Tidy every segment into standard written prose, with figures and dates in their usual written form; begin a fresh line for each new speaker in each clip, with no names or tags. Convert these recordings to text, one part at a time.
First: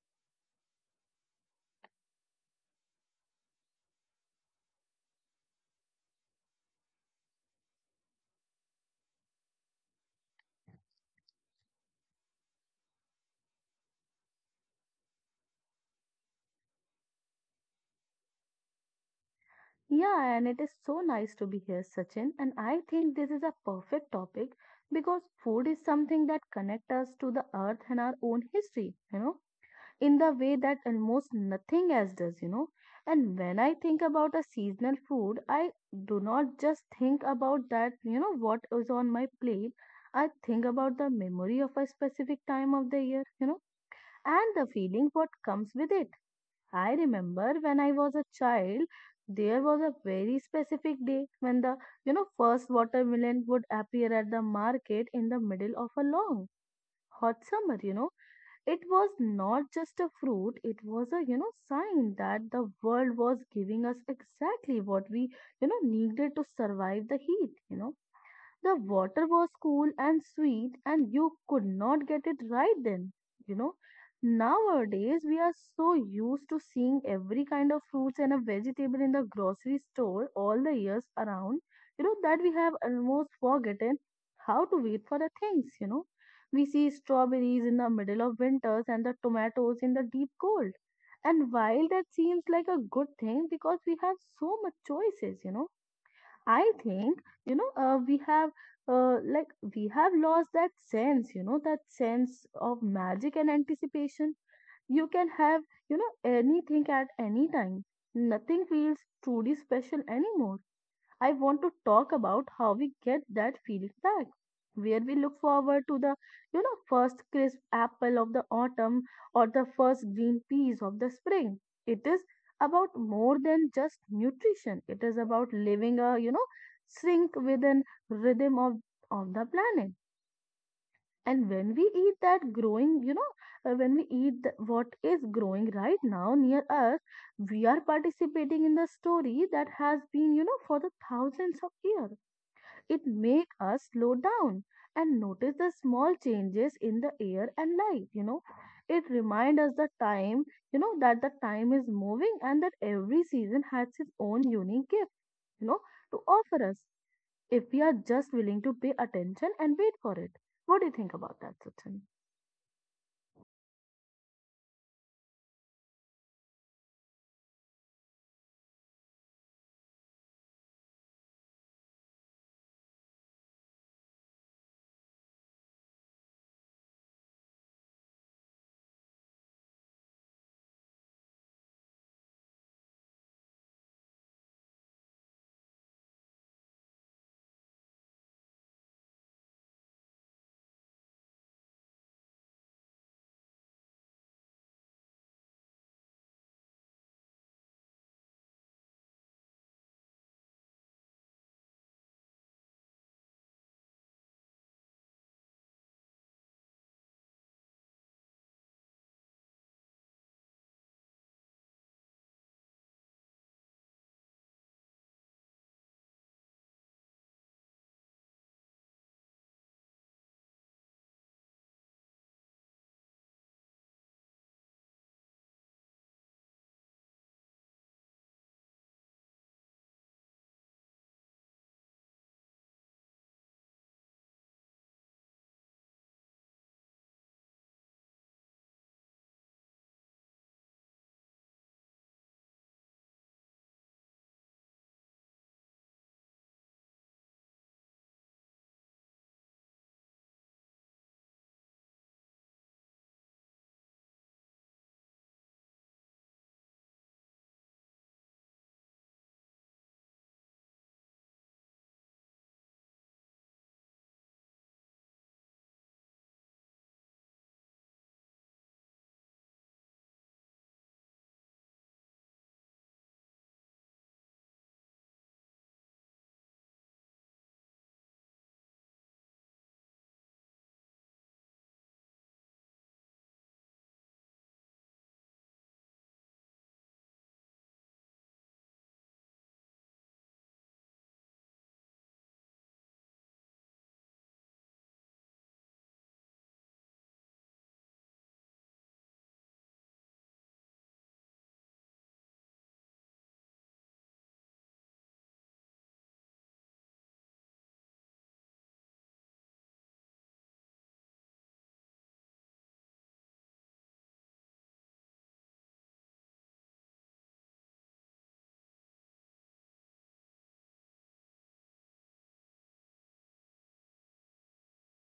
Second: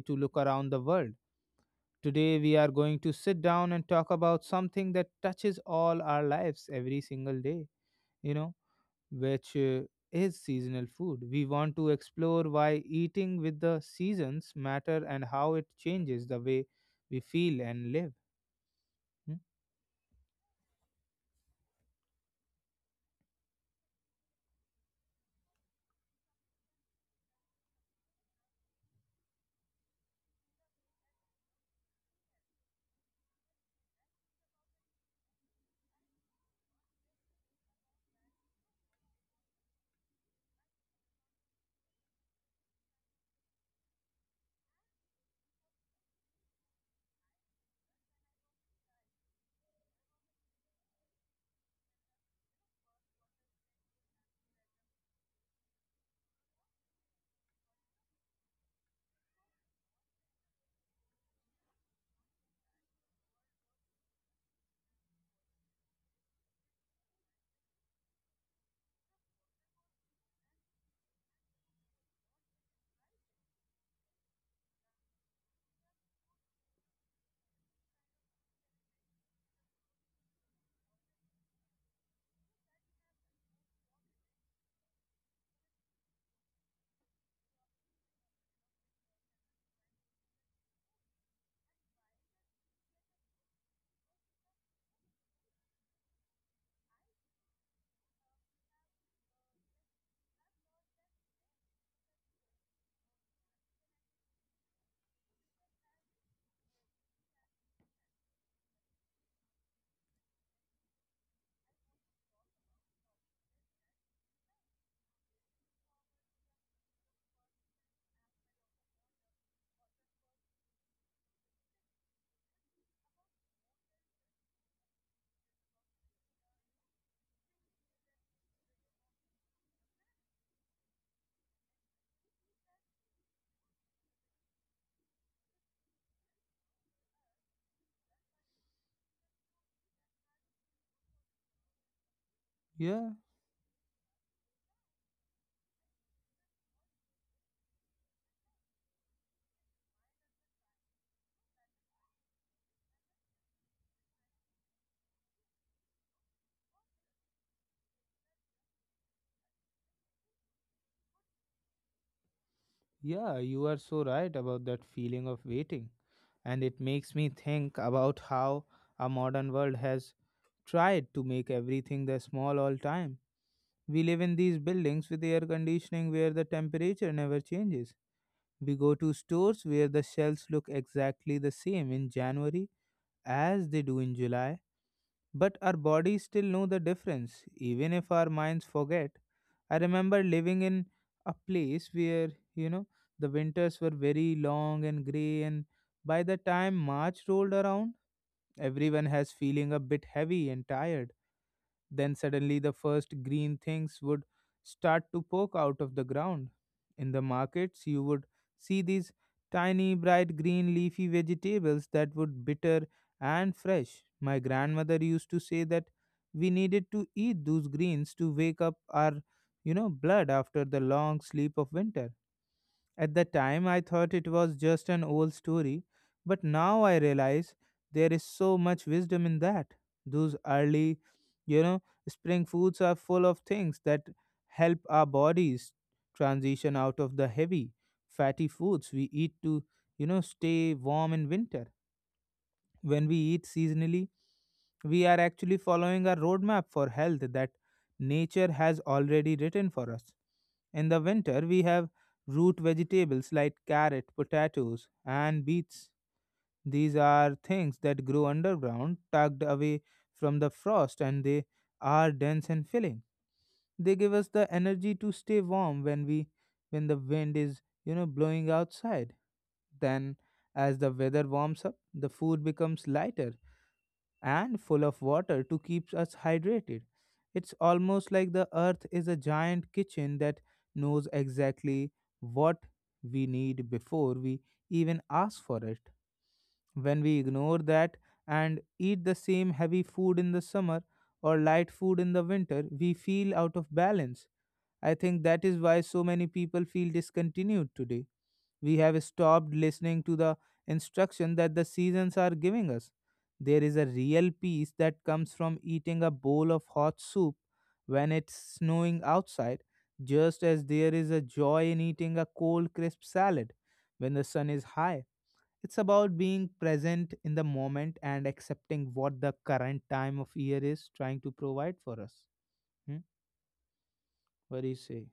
to look around the world. Today, we are going to sit down and talk about something that touches all our lives every single day. You know, which Is seasonal food. We want to explore why eating with the seasons matter and how it changes the way we feel and live. Hmm?
Yeah, and it is so nice to be here, Sachin. And I think this is a perfect topic because food is something that connects us to the earth and our own history, in the way that almost nothing else does. And when I think about a seasonal food, I do not just think about that, what is on my plate. I think about the memory of a specific time of the year, and the feeling what comes with it. I remember when I was a child, there was a very specific day when the, first watermelon would appear at the market in the middle of a long hot summer. It was not just a fruit, it was a, sign that the world was giving us exactly what we, needed to survive the heat. The water was cool and sweet, and you could not get it right then. You know, Nowadays we are so used to seeing every kind of fruits and a vegetable in the grocery store all the years around, that we have almost forgotten how to wait for the things. We see strawberries in the middle of winters and the tomatoes in the deep cold. And while that seems like a good thing because we have so much choices, I think, you know, uh, we have uh, like we have lost that sense, that sense of magic and anticipation. You can have, anything at any time. Nothing feels truly special anymore. I want to talk about how we get that feeling back, where we look forward to the first crisp apple of the autumn or the first green peas of the spring. It is about more than just nutrition. It is about living a sync with an rhythm of the planet. And when we eat that growing, you know, when we eat what is growing right now near us, we are participating in the story that has been for the thousands of years.
Yeah,
It make us slow down and notice the small changes in the air and light. It remind us the time, that the time is moving and that every season has its own unique gift, you know, to offer us if we are just willing to pay attention and wait for it. What do you think about that, Sachin?
yeah, you are so right about that feeling of waiting. And it makes me think about how our modern world has tried to make everything the small all time. We live in these buildings with air conditioning where the temperature never changes. We go to stores where the shelves look exactly the same in January as they do in July, but our bodies still know the difference, even if our minds forget. I remember living in a place where, you know, the winters were very long and grey, and by the time March rolled around, everyone has feeling a bit heavy and tired then suddenly the first green things would start to poke out of the ground. In the markets, you would see these tiny, bright green leafy vegetables that would bitter and fresh. My grandmother used to say that we needed to eat those greens to wake up our blood after the long sleep of winter. At the time, I thought it was just an old story, but now I realize there is so much wisdom in that. Those early, you know, Spring foods are full of things that help our bodies transition out of the heavy, fatty foods we eat to stay warm in winter. When we eat seasonally, we are actually following a roadmap for health that nature has already written for us. In the winter, we have root vegetables like carrot, potatoes, and beets. These are things that grow underground, tucked away from the frost, and they are dense and filling. They give us the energy to stay warm when we when the wind is blowing outside. Then as the weather warms up, the food becomes lighter and full of water to keep us hydrated. It's almost like the earth is a giant kitchen that knows exactly what we need before we even ask for it. When we ignore that and eat the same heavy food in the summer or light food in the winter, we feel out of balance. I think that is why so many people feel discontinued today. We have stopped listening to the instruction that the seasons are giving us. There is a real peace that comes from eating a bowl of hot soup when it's snowing outside, just as there is a joy in eating a cold, crisp salad when the sun is high. It's about being present in the moment and accepting what the current time of year is trying to provide for us. Hmm? What do you say?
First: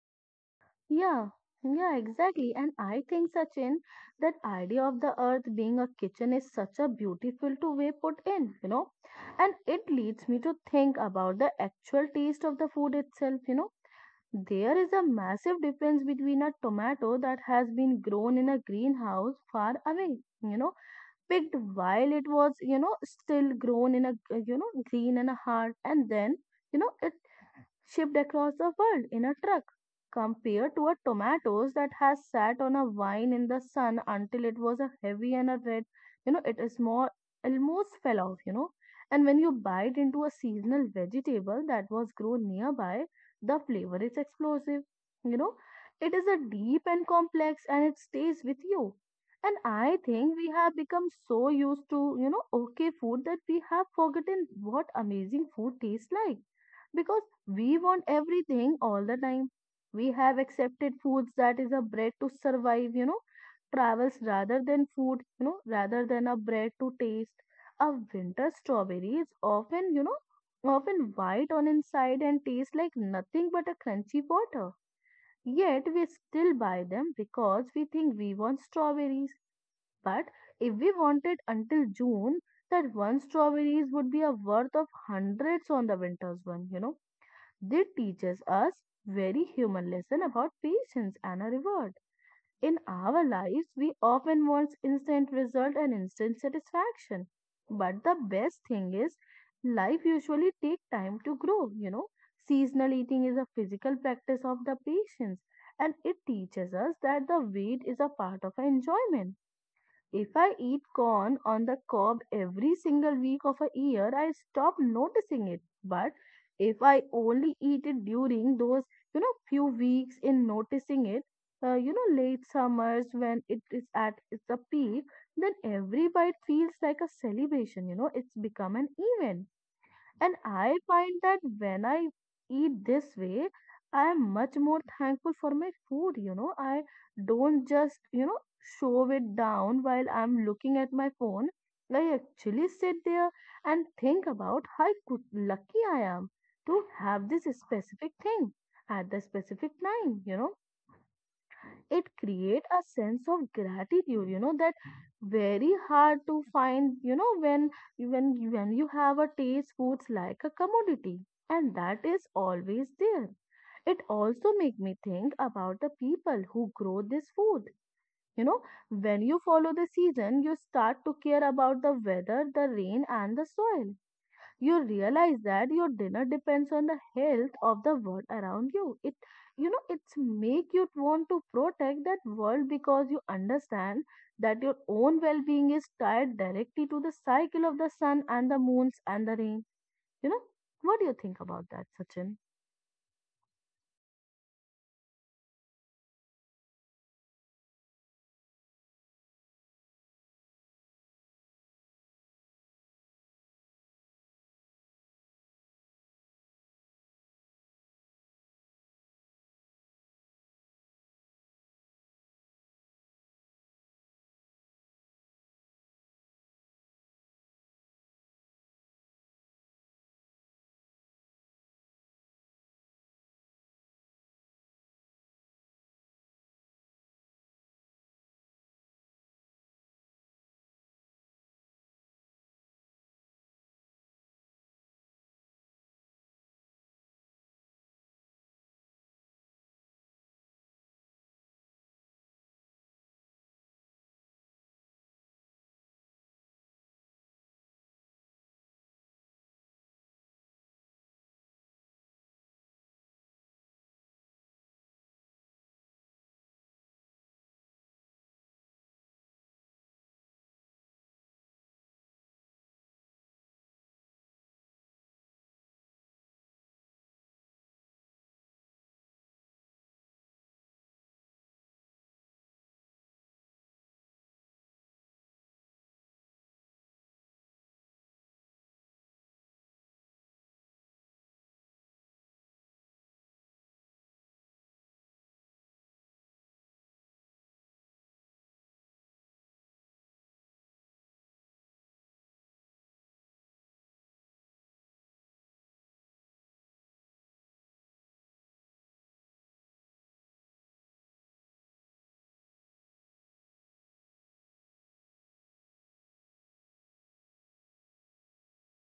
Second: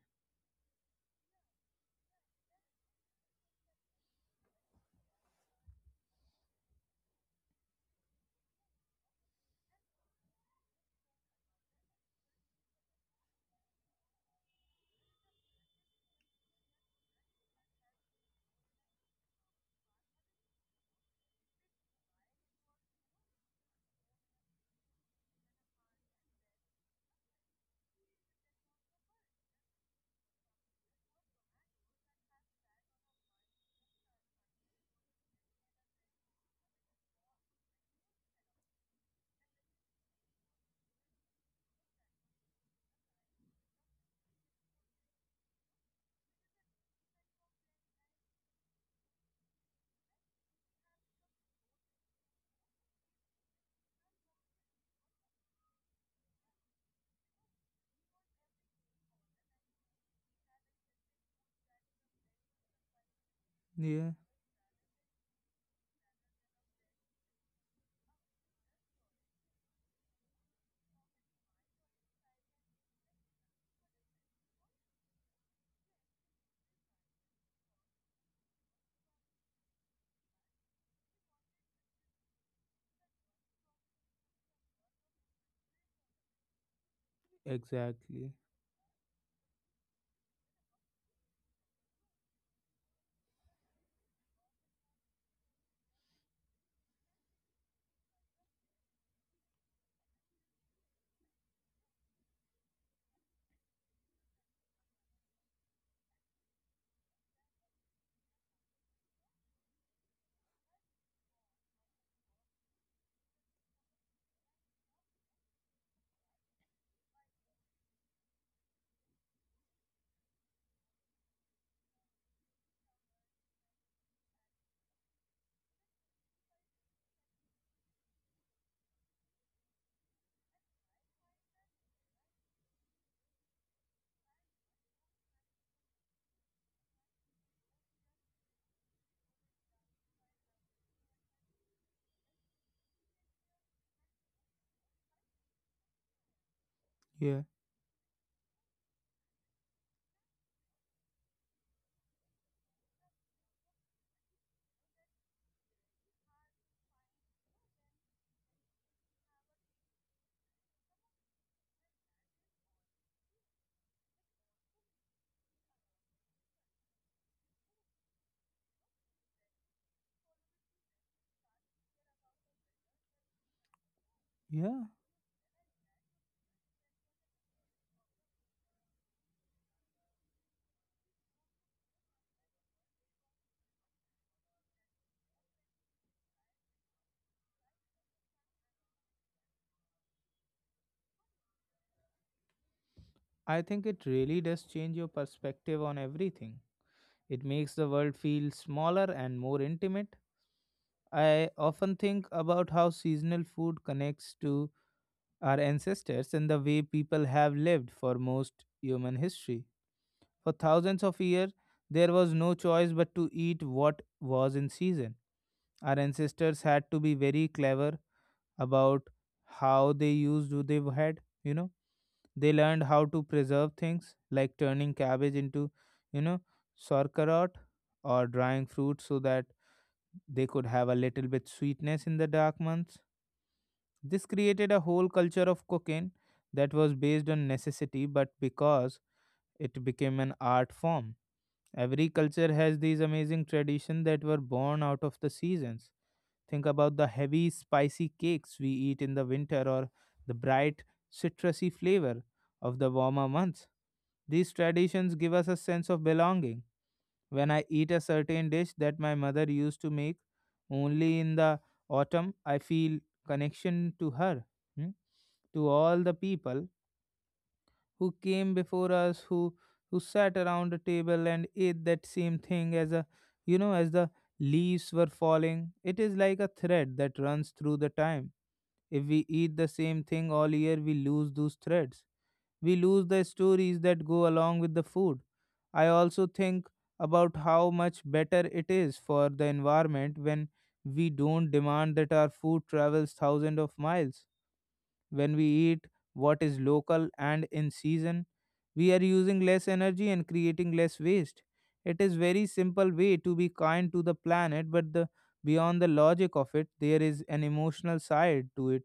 Yeah, yeah, exactly. And I think, Sachin, that idea of the earth being a kitchen is such a beautiful to way put in. And it leads me to think about the actual taste of the food itself. There is a massive difference between a tomato that has been grown in a greenhouse far away, you know, picked while it was, still grown in a green and a hard, and then, it shipped across the world in a truck compared to a tomatoes that has sat on a vine in the sun until it was a heavy and a red. It is more almost fell off. And when you bite into a seasonal vegetable that was grown nearby, the flavor is explosive you know it is a deep and complex, and it stays with you. And I think we have become so used to okay food that we have forgotten what amazing food tastes like because we want everything all the time. We have accepted foods that is a bread to survive,
Yeah.
travels rather than food, rather than a bread to taste. A winter strawberry is often, often white on inside and tastes like nothing but a crunchy water. Yet we still buy them because we think we want strawberries. But if we wanted until June, that one strawberries would be a worth of hundreds on the winter's one. It
Exactly.
teaches us very human lesson about patience and a reward. In our lives, we often want instant result and instant satisfaction. But the best thing is, life usually take time to grow. Seasonal eating is a physical practice of the patience, and it teaches us that the wait is a part of enjoyment. If I eat corn on the cob every single week of a year, I stop noticing it. But if I only eat it during those, few weeks in noticing it, late summers when it is at its a peak, then every bite feels like a celebration. It's become an event. And I find that when I eat this way, I am much more thankful for my food. I don't just, shove it down while I'm looking at my phone. I actually sit there and think about how good, lucky I am to have
Yeah.
this specific thing at the specific time. It create a sense of gratitude, that very hard to find when when you have a taste foods like a commodity and that is always there. It also make me think about the people who grow this food you know when you follow the season, you start to care about the weather, the rain, and the soil.
Yeah.
You realize that your dinner depends on the health of the world around you. It's make you want to protect that world because you understand that your own well-being is tied directly to the cycle of the sun and the moons and the rain you know what do you think about that, Sachin?
I think it really does change your perspective on everything. It makes the world feel smaller and more intimate. I often think about how seasonal food connects to our ancestors and the way people have lived for most human history. For thousands of years, there was no choice but to eat what was in season. Our ancestors had to be very clever about how they used what they had. You know, they learned how to preserve things like turning cabbage into, you know, sauerkraut, or drying fruit so that they could have a little bit sweetness in the dark months. This created a whole culture of cooking that was based on necessity, but because it became an art form. Every culture has these amazing traditions that were born out of the seasons. Think about the heavy, spicy cakes we eat in the winter or the bright, citrusy flavor of the warmer months. These traditions give us a sense of belonging. When I eat a certain dish that my mother used to make only in the autumn, I feel connection to her, hmm, to all the people who came before us who sat around a table and ate that same thing as a, as the leaves were falling. It is like a thread that runs through the time. If we eat the same thing all year, we lose those threads. We lose the stories that go along with the food. I also think about how much better it is for the environment when we don't demand that our food travels thousands of miles. When we eat what is local and in season, we are using less energy and creating less waste. It is very simple way to be kind to the planet, but the beyond the logic of it, there is an emotional side to it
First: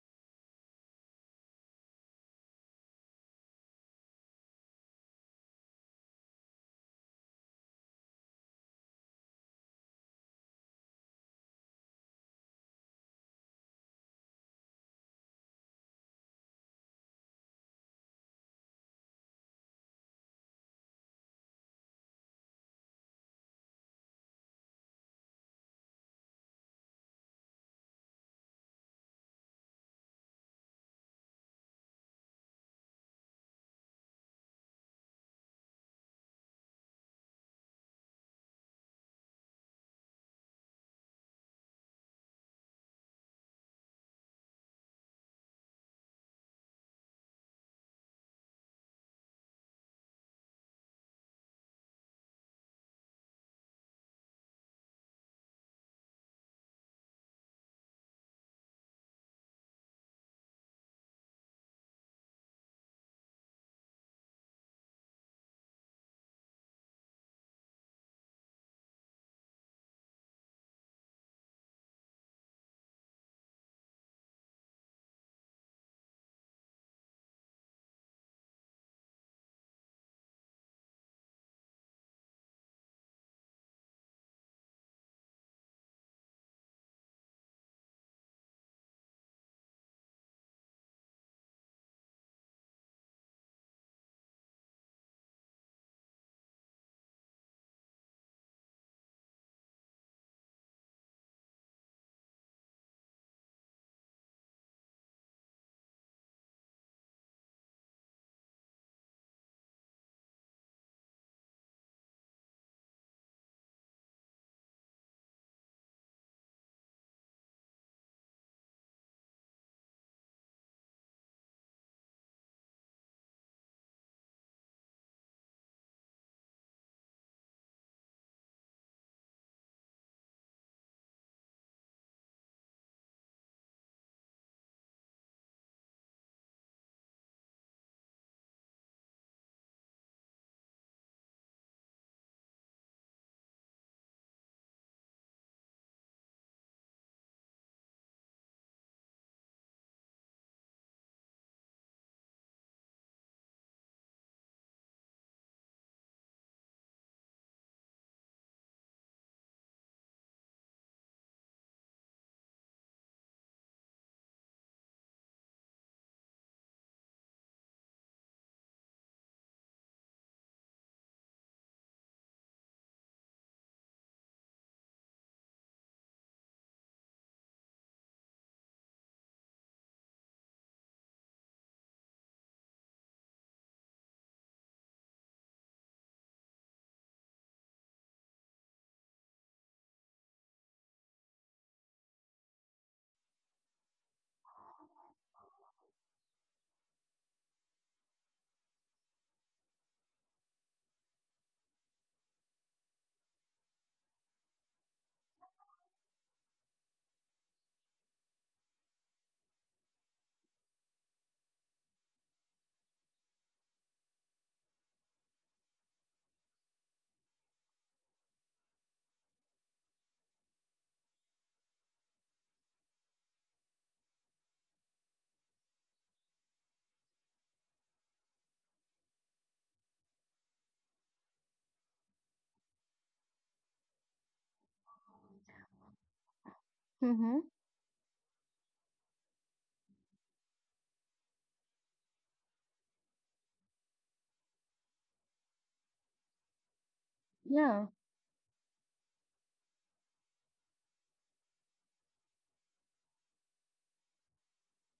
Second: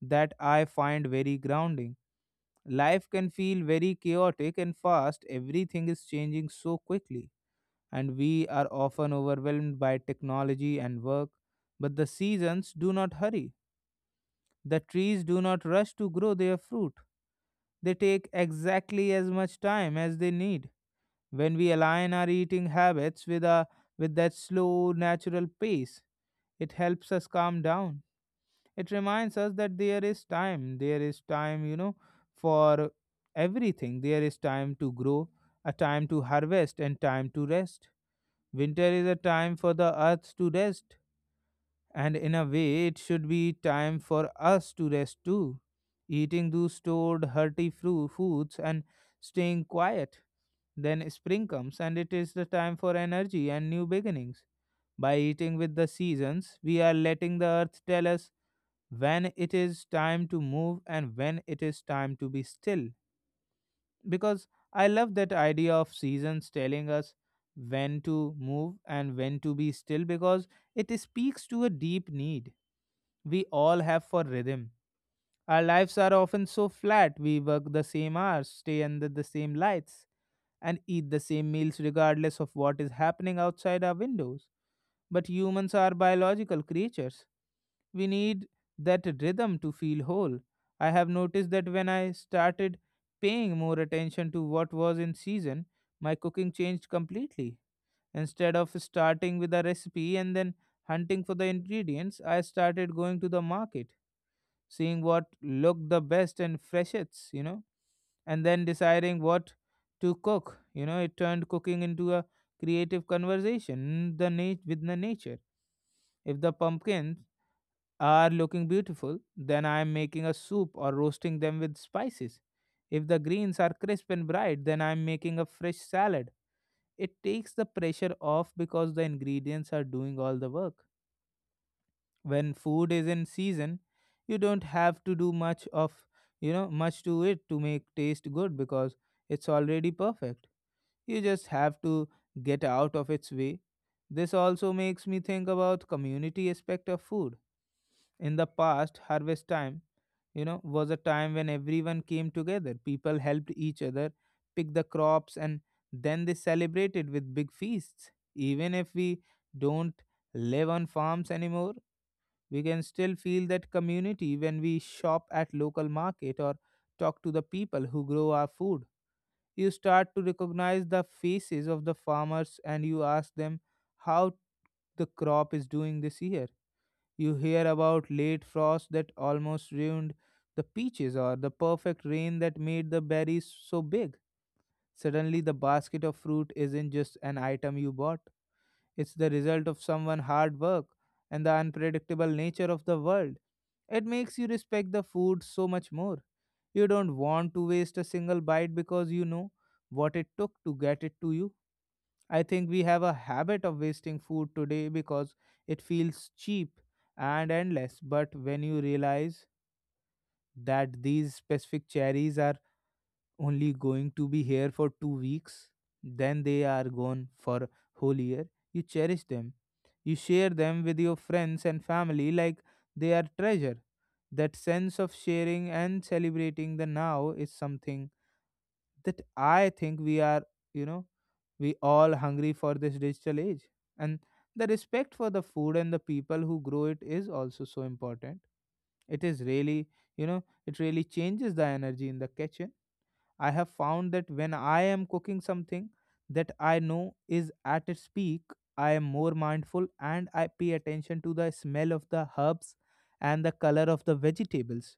that I find very grounding. Life can feel very chaotic and fast. Everything is changing so quickly, and we are often overwhelmed by technology and work. But the seasons do not hurry. The trees do not rush to grow their fruit. They take exactly as much time as they need. When we align our eating habits with that slow, natural pace, it helps us calm down. It reminds us that there is time. There is time, you know, for everything. There is time to grow, a time to harvest, and time to rest. Winter is a time for the earth to rest, and in a way, it should be time for us to rest too. Eating those stored foods and staying quiet. Then spring comes, and it is the time for energy and new beginnings. By eating with the seasons, we are letting the earth tell us when it is time to move and when it is time to be still. Because I love that idea of seasons telling us when to move and when to be still, because it speaks to a deep need we all have for rhythm. Our lives are often so flat. We work the same hours, stay under the same lights, and eat the same meals regardless of what is happening outside our windows. But humans are biological creatures. We need that rhythm to feel whole. I have noticed that when I started paying more attention to what was in season, my cooking changed completely. Instead of starting with a recipe and then hunting for the ingredients, I started going to the market, seeing what looked the best and freshets, and then deciding what to cook. You know, it turned cooking into a creative conversation with the nature. If the pumpkins are looking beautiful, then I am making a soup or roasting them with spices. If the greens are crisp and bright, then I am making a fresh salad. It takes the pressure off because the ingredients are doing all the work. When food is in season, you don't have to do much of you know much to it to make taste good, because it's already perfect. You just have to get out of its way. This also makes me think about community aspect of food. In the past, harvest time, you know, was a time when everyone came together. People helped each other pick the crops, and then they celebrated with big feasts. Even if we don't live on farms anymore, we can still feel that community when we shop at local market or talk to the people who grow our food. You start to recognize the faces of the farmers and you ask them how the crop is doing this year. You hear about late frost that almost ruined the peaches or the perfect rain that made the berries so big. Suddenly, the basket of fruit isn't just an item you bought, it's the result of someone's hard work and the unpredictable nature of the world. It makes you respect the food so much more. You don't want to waste a single bite because you know what it took to get it to you. I think we have a habit of wasting food today because it feels cheap and endless. But when you realize that these specific cherries are only going to be here for 2 weeks, then they are gone for whole year, you cherish them, you share them with your friends and family like they are treasure. That sense of sharing and celebrating the now is something that I think we are, you know we all hungry for this digital age. And the respect for the food and the people who grow it is
Mm-hmm.
also so important. It is really, it really changes the energy in the kitchen. I have found that when I am cooking something that I know is
Yeah,
at its peak, I am more mindful and I pay attention to the smell of the herbs and the color of the vegetables.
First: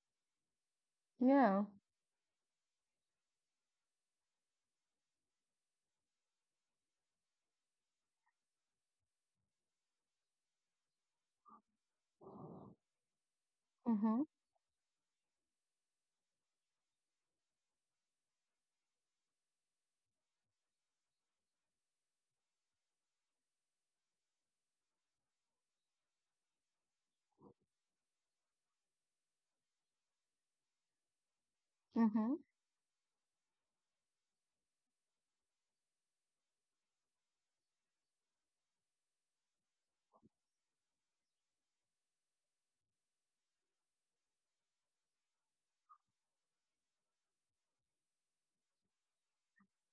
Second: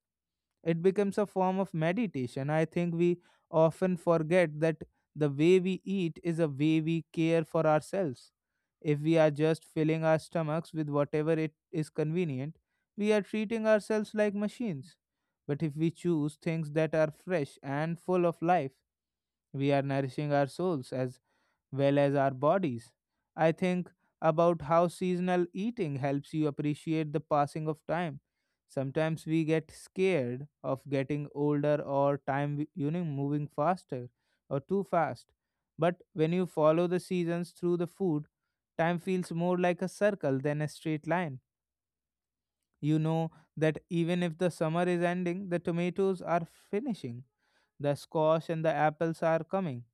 It becomes a form
yeah.
of meditation. I think we often forget that the way we eat is a way we care for ourselves. If we are just filling our stomachs with whatever it is convenient, we are treating ourselves
Mm-hmm,
like machines. But if we choose things that are fresh and full of life, we are nourishing our souls as well as our bodies. I think about how seasonal eating helps you appreciate the passing of time. Sometimes we get scared of getting older, or
mm-hmm.
time moving faster or too fast. But when you follow the seasons through the food, time feels more like a circle than a straight line. You know that even if the summer is ending, the tomatoes are finishing, the squash and the apples are coming,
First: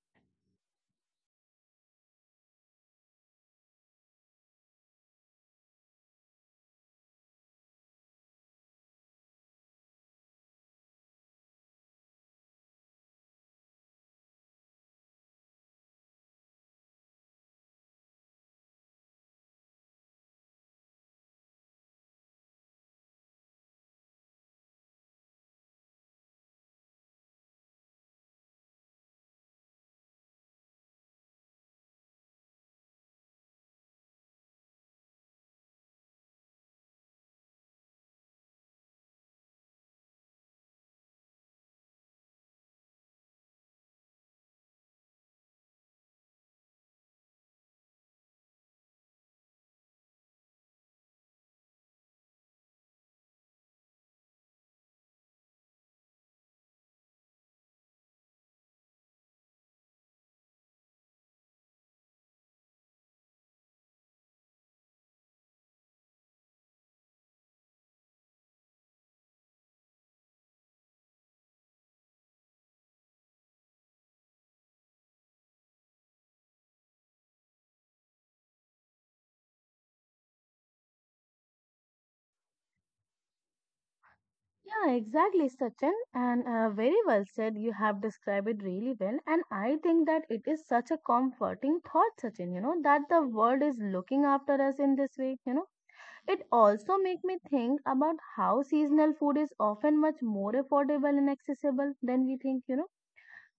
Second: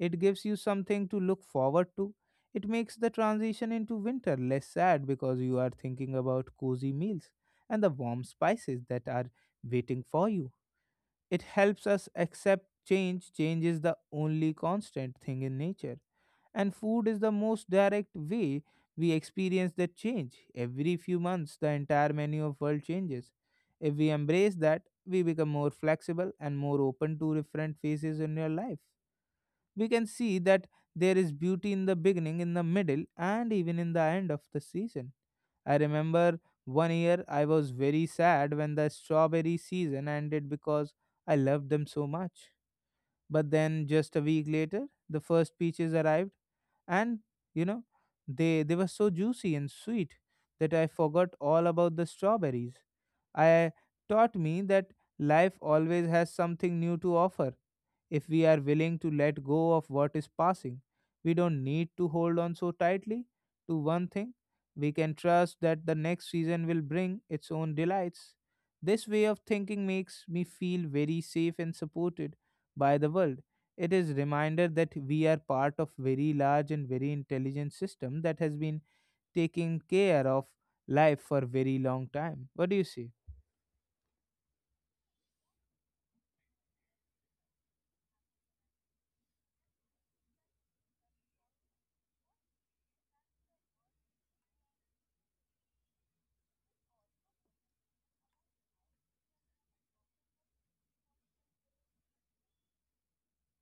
it gives you something to look forward to. It makes the transition into winter less sad because you are thinking about cozy meals and the warm spices that are waiting for you. It helps us accept change. Change is the only constant thing in nature, and food is the most direct way we experience that change. Every few months the entire menu of world changes. If we embrace that, we become more flexible and more open to different phases in your life. We can see that there is beauty in the beginning, in the middle, and even in the end of the season. I remember one year I was very sad when the strawberry season ended because I loved them so much. But then just a week later, the first peaches arrived, and you know, they were so juicy and sweet that I forgot all about the strawberries. I taught me that life always has something new to offer if we are willing to let go of what is passing. We don't need to hold on so tightly to one thing. We can trust that the next season will bring its own delights. This way of thinking makes me feel very safe and supported by the world. It is reminder that we are part of very large and very intelligent system that has been taking care of life for very long time. What do you say?
Yeah, exactly, Sachin. And very well said. You have described it really well. And I think that it is such a comforting thought, Sachin, that the world is looking after us in this way. It also make me think about how seasonal food is often much more affordable and accessible than we think.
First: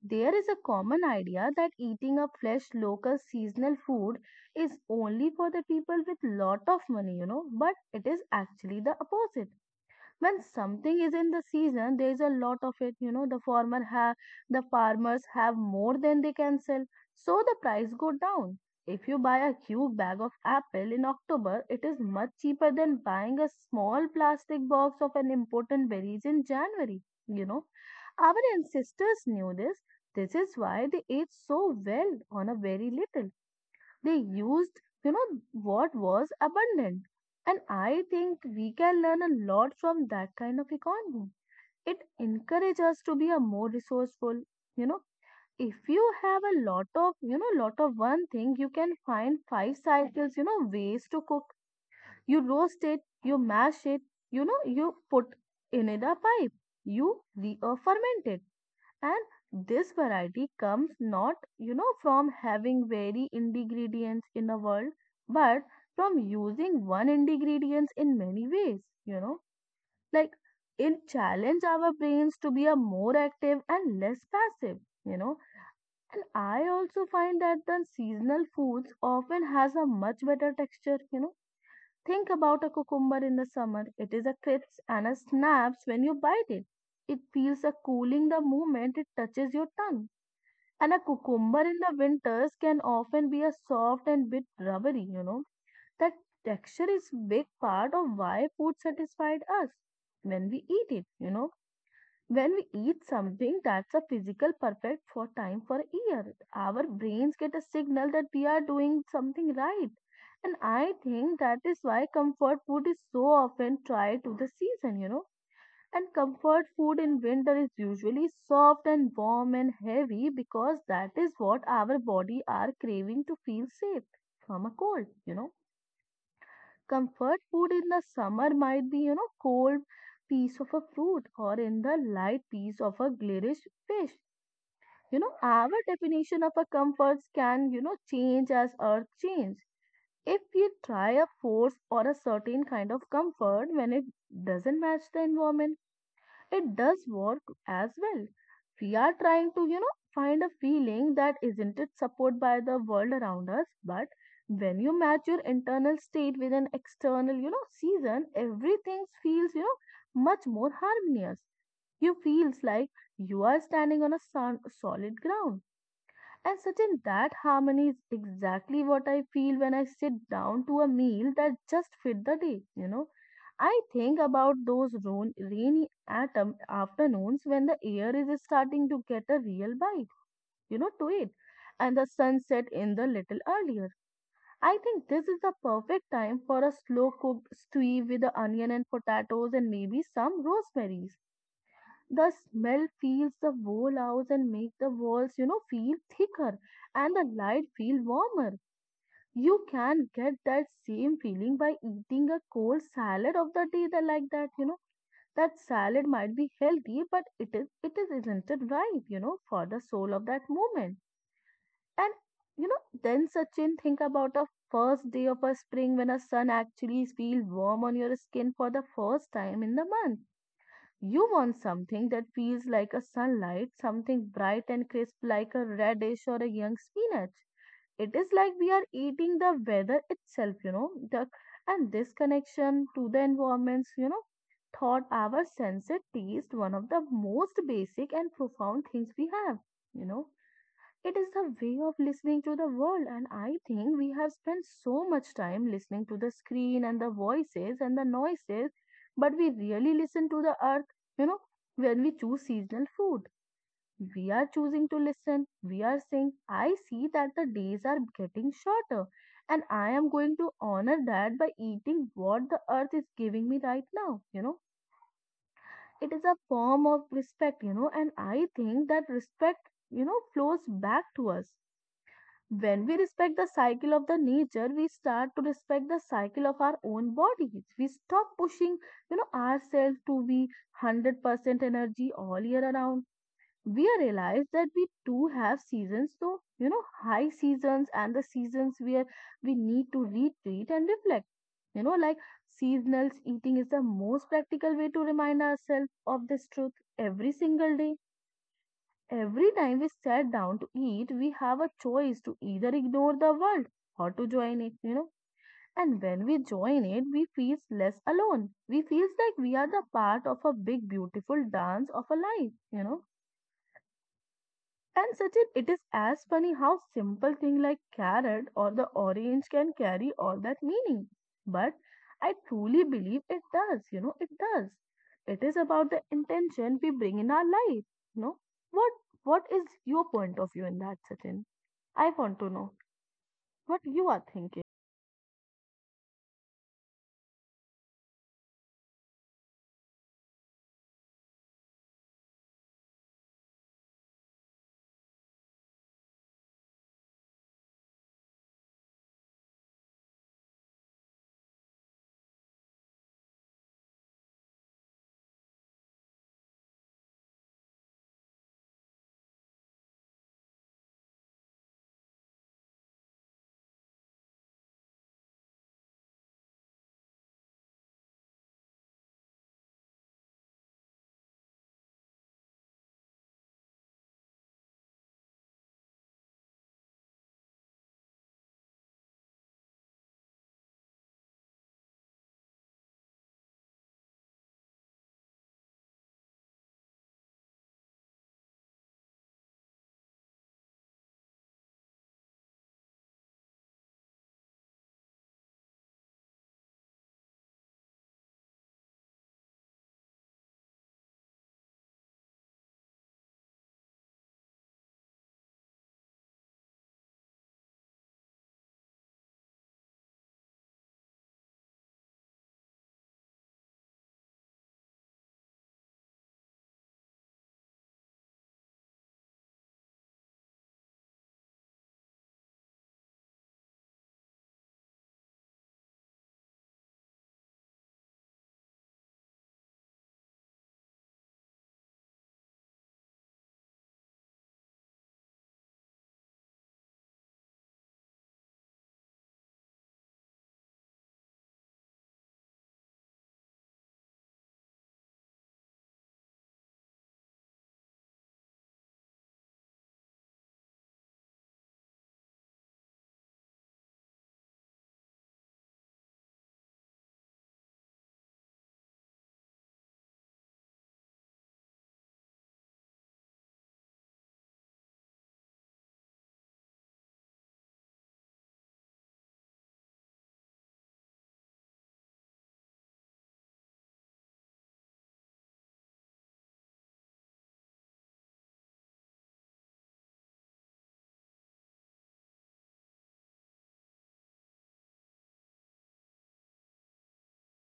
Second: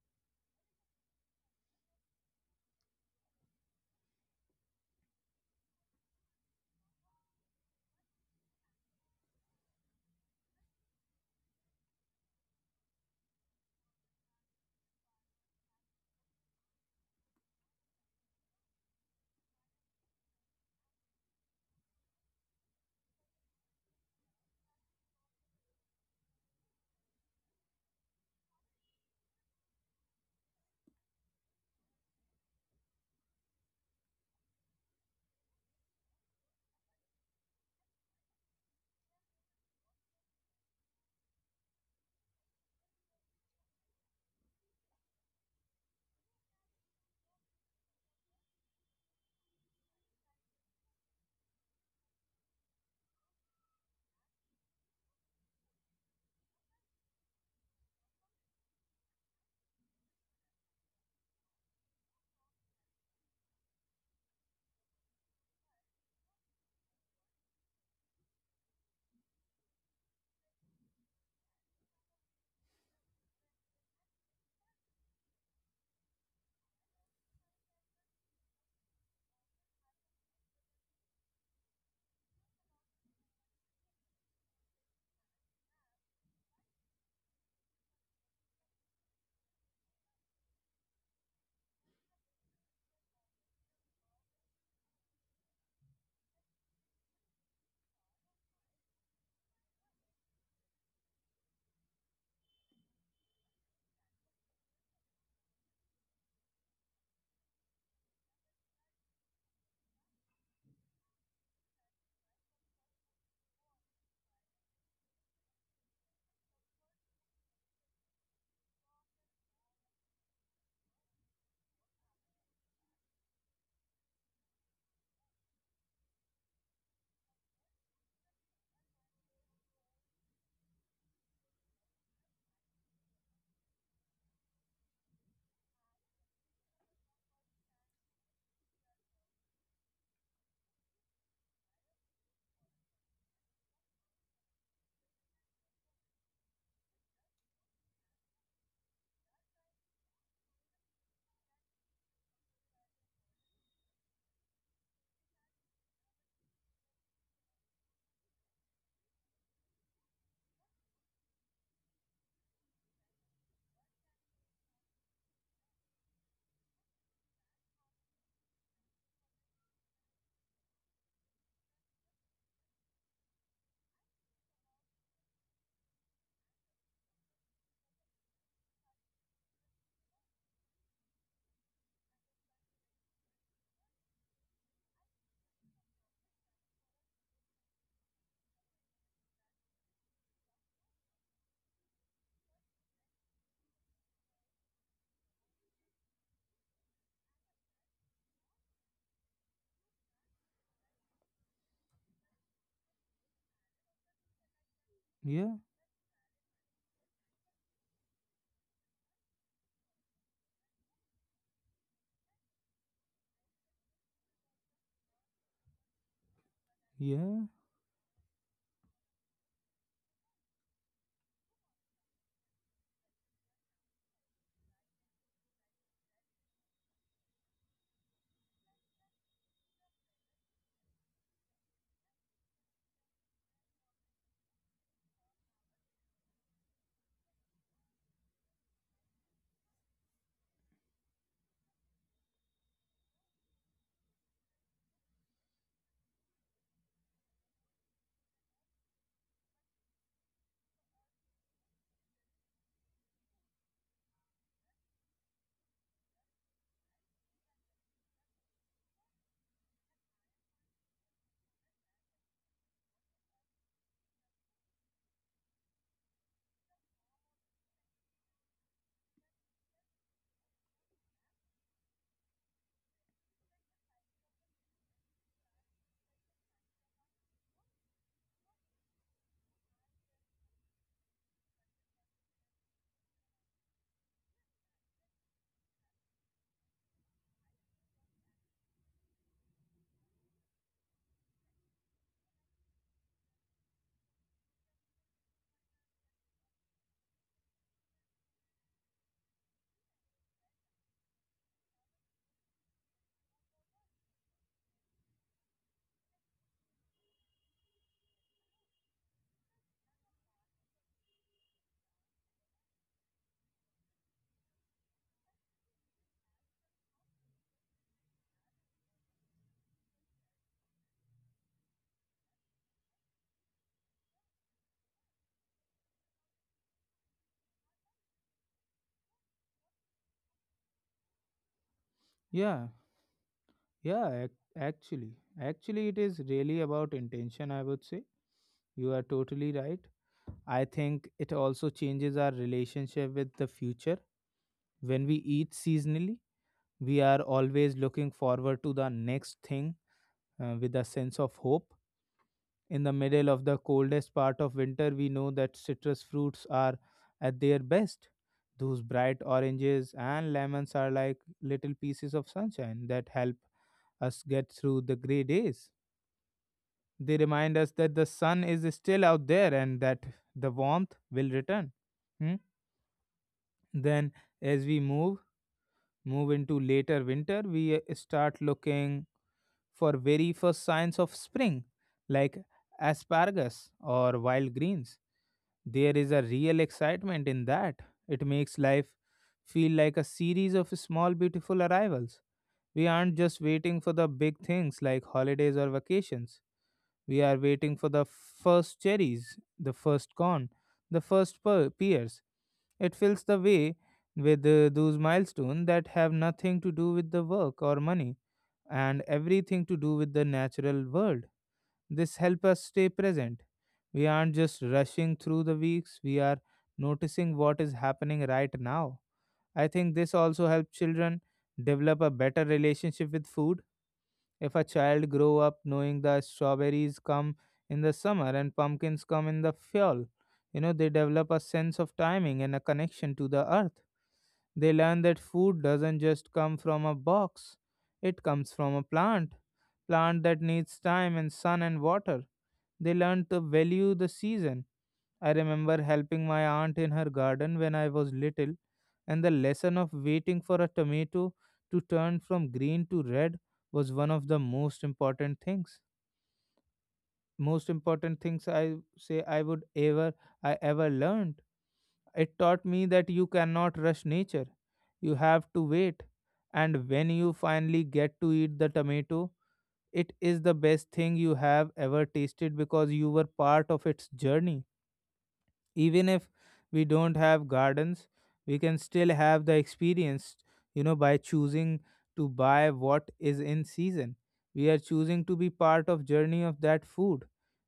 There is a common idea that eating a fresh, local, seasonal food is only for the people with lot of money, but it is actually the opposite. When something is in the season, there is a lot of it. The farmers have more than they can sell, so the price go down. If you buy a huge bag of apple in October, it is much cheaper than buying a small plastic box of an important berries in January you know our ancestors knew this. This is why they ate so well on a very little. They used, what was abundant. And I think we can learn a lot from that kind of economy. It encourages us to be a more resourceful, you know. If you have a lot of, lot of one thing, you can find five cycles, ways to cook. You roast it, you mash it, you put in it a pipe, you re-ferment it. And this variety comes not, from having very ingredients in a world, but from using one ingredients in many ways, you know, like it challenge our brains to be a more active and less passive, you know. And I also find that the seasonal foods often has a much better texture. Think about a cucumber in the summer. It is a crisp and a snaps when you bite it. It feels a cooling the moment it touches your tongue and a cucumber in the winters can often be a soft and bit rubbery. That texture is big part of why food satisfied us when we eat it. When we eat something that's a physical perfect for time for a year, our brains get a signal that we are doing something right. And I think that is why comfort food is so often tied to the season. And comfort food in winter is usually soft and warm and heavy because that is what our body are craving to feel safe from a cold. Comfort food in the summer might be, cold piece of a fruit or in the light piece of a glarish fish. Our definition of a comforts can, change as earth change. If we try a force or a certain kind of comfort when it doesn't match the environment, it does work as well. We are trying to, find a feeling that isn't it supported by the world around us, but when you match your internal state with an external, season, everything feels, much more harmonious. You feels like you are standing on a solid ground and certain that harmony is exactly what I feel when I sit down to a meal that just fit the day, you know. I think about those rainy autumn afternoons when the air is starting to get a real bite, you know, to it, and the sun set in the little earlier. I think this is the perfect time for a slow cooked stew with the onion and potatoes and maybe some rosemarys, the smell fills the whole house and make the walls, you know, feel thicker and the light feel warmer. You can get that same feeling by eating a cold salad of the day that like that, you know.
Yeah,
That salad might be healthy, but it is isn't it right, you know, for the soul of that moment. And, you know, then Sachin, think about a first day of a spring when a sun actually
yeah,
feels warm on your skin for the first time in the month. You want something that feels like a sunlight, something bright and crisp like a radish or a young spinach. It is like we are eating the weather itself, you know. And this connection to the environments, you know, thought our senses taste one of the most basic and profound things we have, you know. It is the way of listening to the world, and I think we have spent so much time listening to the screen and the voices and the noises, but we really listen to the earth. You know, when we choose seasonal food, we are choosing to listen. We are saying, I see that the days are getting shorter, and I am going to honor that by eating what the earth is giving me right now. You know, it is a form of respect, you know, and I think that respect, you know, flows back to us. When we respect the cycle of the nature, we start to respect the cycle of our own bodies. We stop pushing, you know, ourselves to be 100% energy all year around. We realize that we too have seasons, so, you know, high seasons and the seasons where we need to retreat and reflect. You know, like seasonal eating is the most practical way to remind ourselves of this truth every single day. Every time we sat down to eat, we have a choice to either ignore the world or to join it, you know. And when we join it, we feel less alone. We feel like we are the part of a big, beautiful dance of a life, you know. And Sachin, it is as funny how simple thing like carrot or the orange can carry all that meaning. But I truly believe it does, you know, it does. It is about the intention we bring in our life. You know, what what is your point of view in that, Sachin? I want to
yeah,
know what you
yeah.
are thinking.
Actually, actually, it is really about intention. I would say you are totally right. I think it also changes our relationship with the future. When we eat seasonally, we are always looking forward to the next thing with a sense of hope. In the middle of the coldest part of winter, we know that citrus fruits are at their best. Those bright oranges and lemons are like little pieces of sunshine that help us get through the gray days. They remind us that the sun is still out there and that the warmth will return. Hmm? Then, as we move into later winter, we start looking for very first signs of spring, like asparagus or wild greens. There is a real excitement in that. It makes life feel like a series of small, beautiful arrivals. We aren't just waiting for the big things like holidays or vacations. We are waiting for the first cherries, the first corn, the first pears. It fills the way with those milestones that have nothing to do with the work or money, and everything to do with the natural world. This helps us stay present. We aren't just rushing through the weeks, we are noticing what is happening right now. I think this also helps children develop a better relationship with food. If a child grow up knowing the strawberries come in the summer and pumpkins come in the fall, you know, they develop a sense of timing and a connection to the earth. They learn that food doesn't just come from a box, it comes from a plant that needs time and sun and water. They learn to value the season. I remember helping my aunt in her garden when I was little, and the lesson of waiting for a tomato to turn from green to red was one of the most important things I say I would ever I ever learned. It taught me that you cannot rush nature, you have to wait. And when you finally get to eat the tomato, it is the best thing you have ever tasted because you were part of its journey. Even if we don't have gardens, we can still have the experience, by choosing to buy what is in season. We are choosing to be part of journey of that food.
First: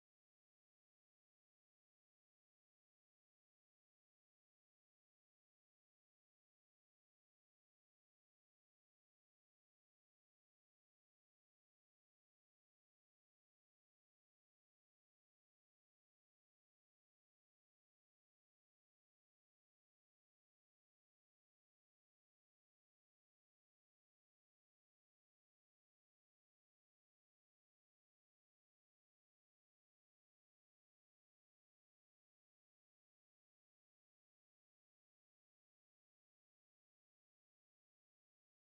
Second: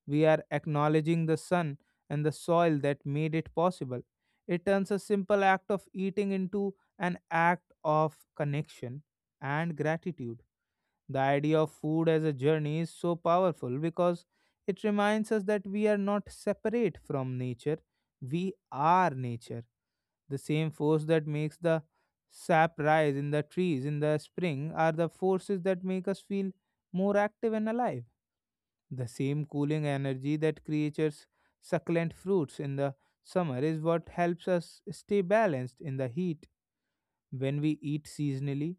We are acknowledging the sun and the soil that made it possible. It turns a simple act of eating into an act of connection and gratitude. The idea of food as a journey is so powerful because it reminds us that we are not separate from nature, we are nature. The same force that makes the sap rise in the trees in the spring are the forces that make us feel more active and alive. The same cooling energy that creates succulent fruits in the summer is what helps us stay balanced in the heat. When we eat seasonally,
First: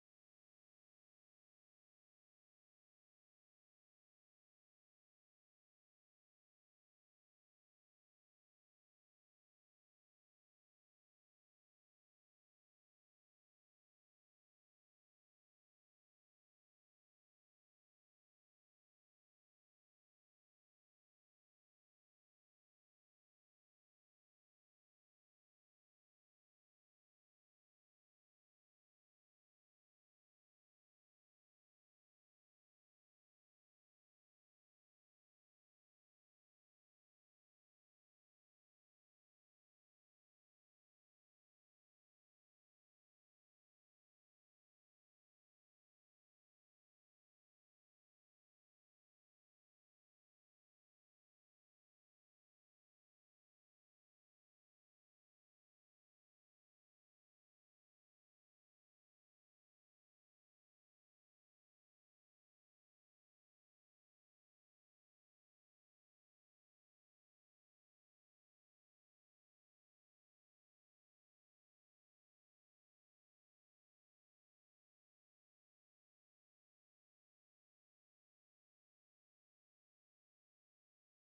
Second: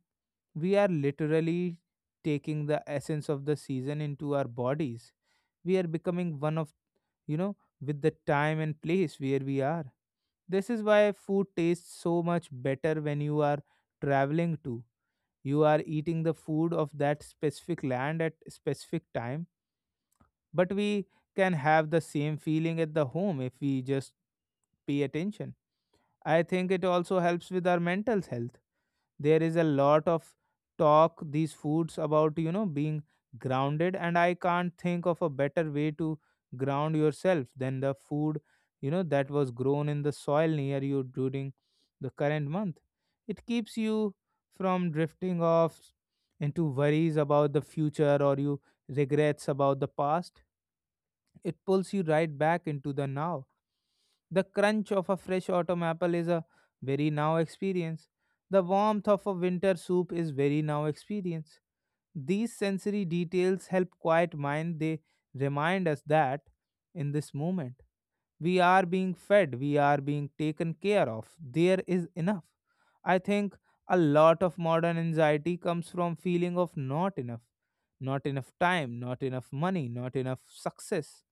we are literally taking the essence of the season into our bodies. We are becoming one of, you know, with the time and place where we are. This is why food tastes so much better when you are traveling to. You are eating the food of that specific land at specific time, but we can have the same feeling at the home if we just pay attention. I think it also helps with our mental health. There is a lot of talk these foods about, being grounded, and I can't think of a better way to ground yourself than the food, that was grown in the soil near you during the current month. It keeps you from drifting off into worries about the future or you regrets about the past. It pulls you right back into the now. The crunch of a fresh autumn apple is a very now experience. The warmth of a winter soup is very now experience. These sensory details help quiet mind. They remind us that in this moment we are being fed, we are being taken care of. There is enough. I think a lot of modern anxiety comes from feeling of not enough. Not enough time, not enough money, not enough success.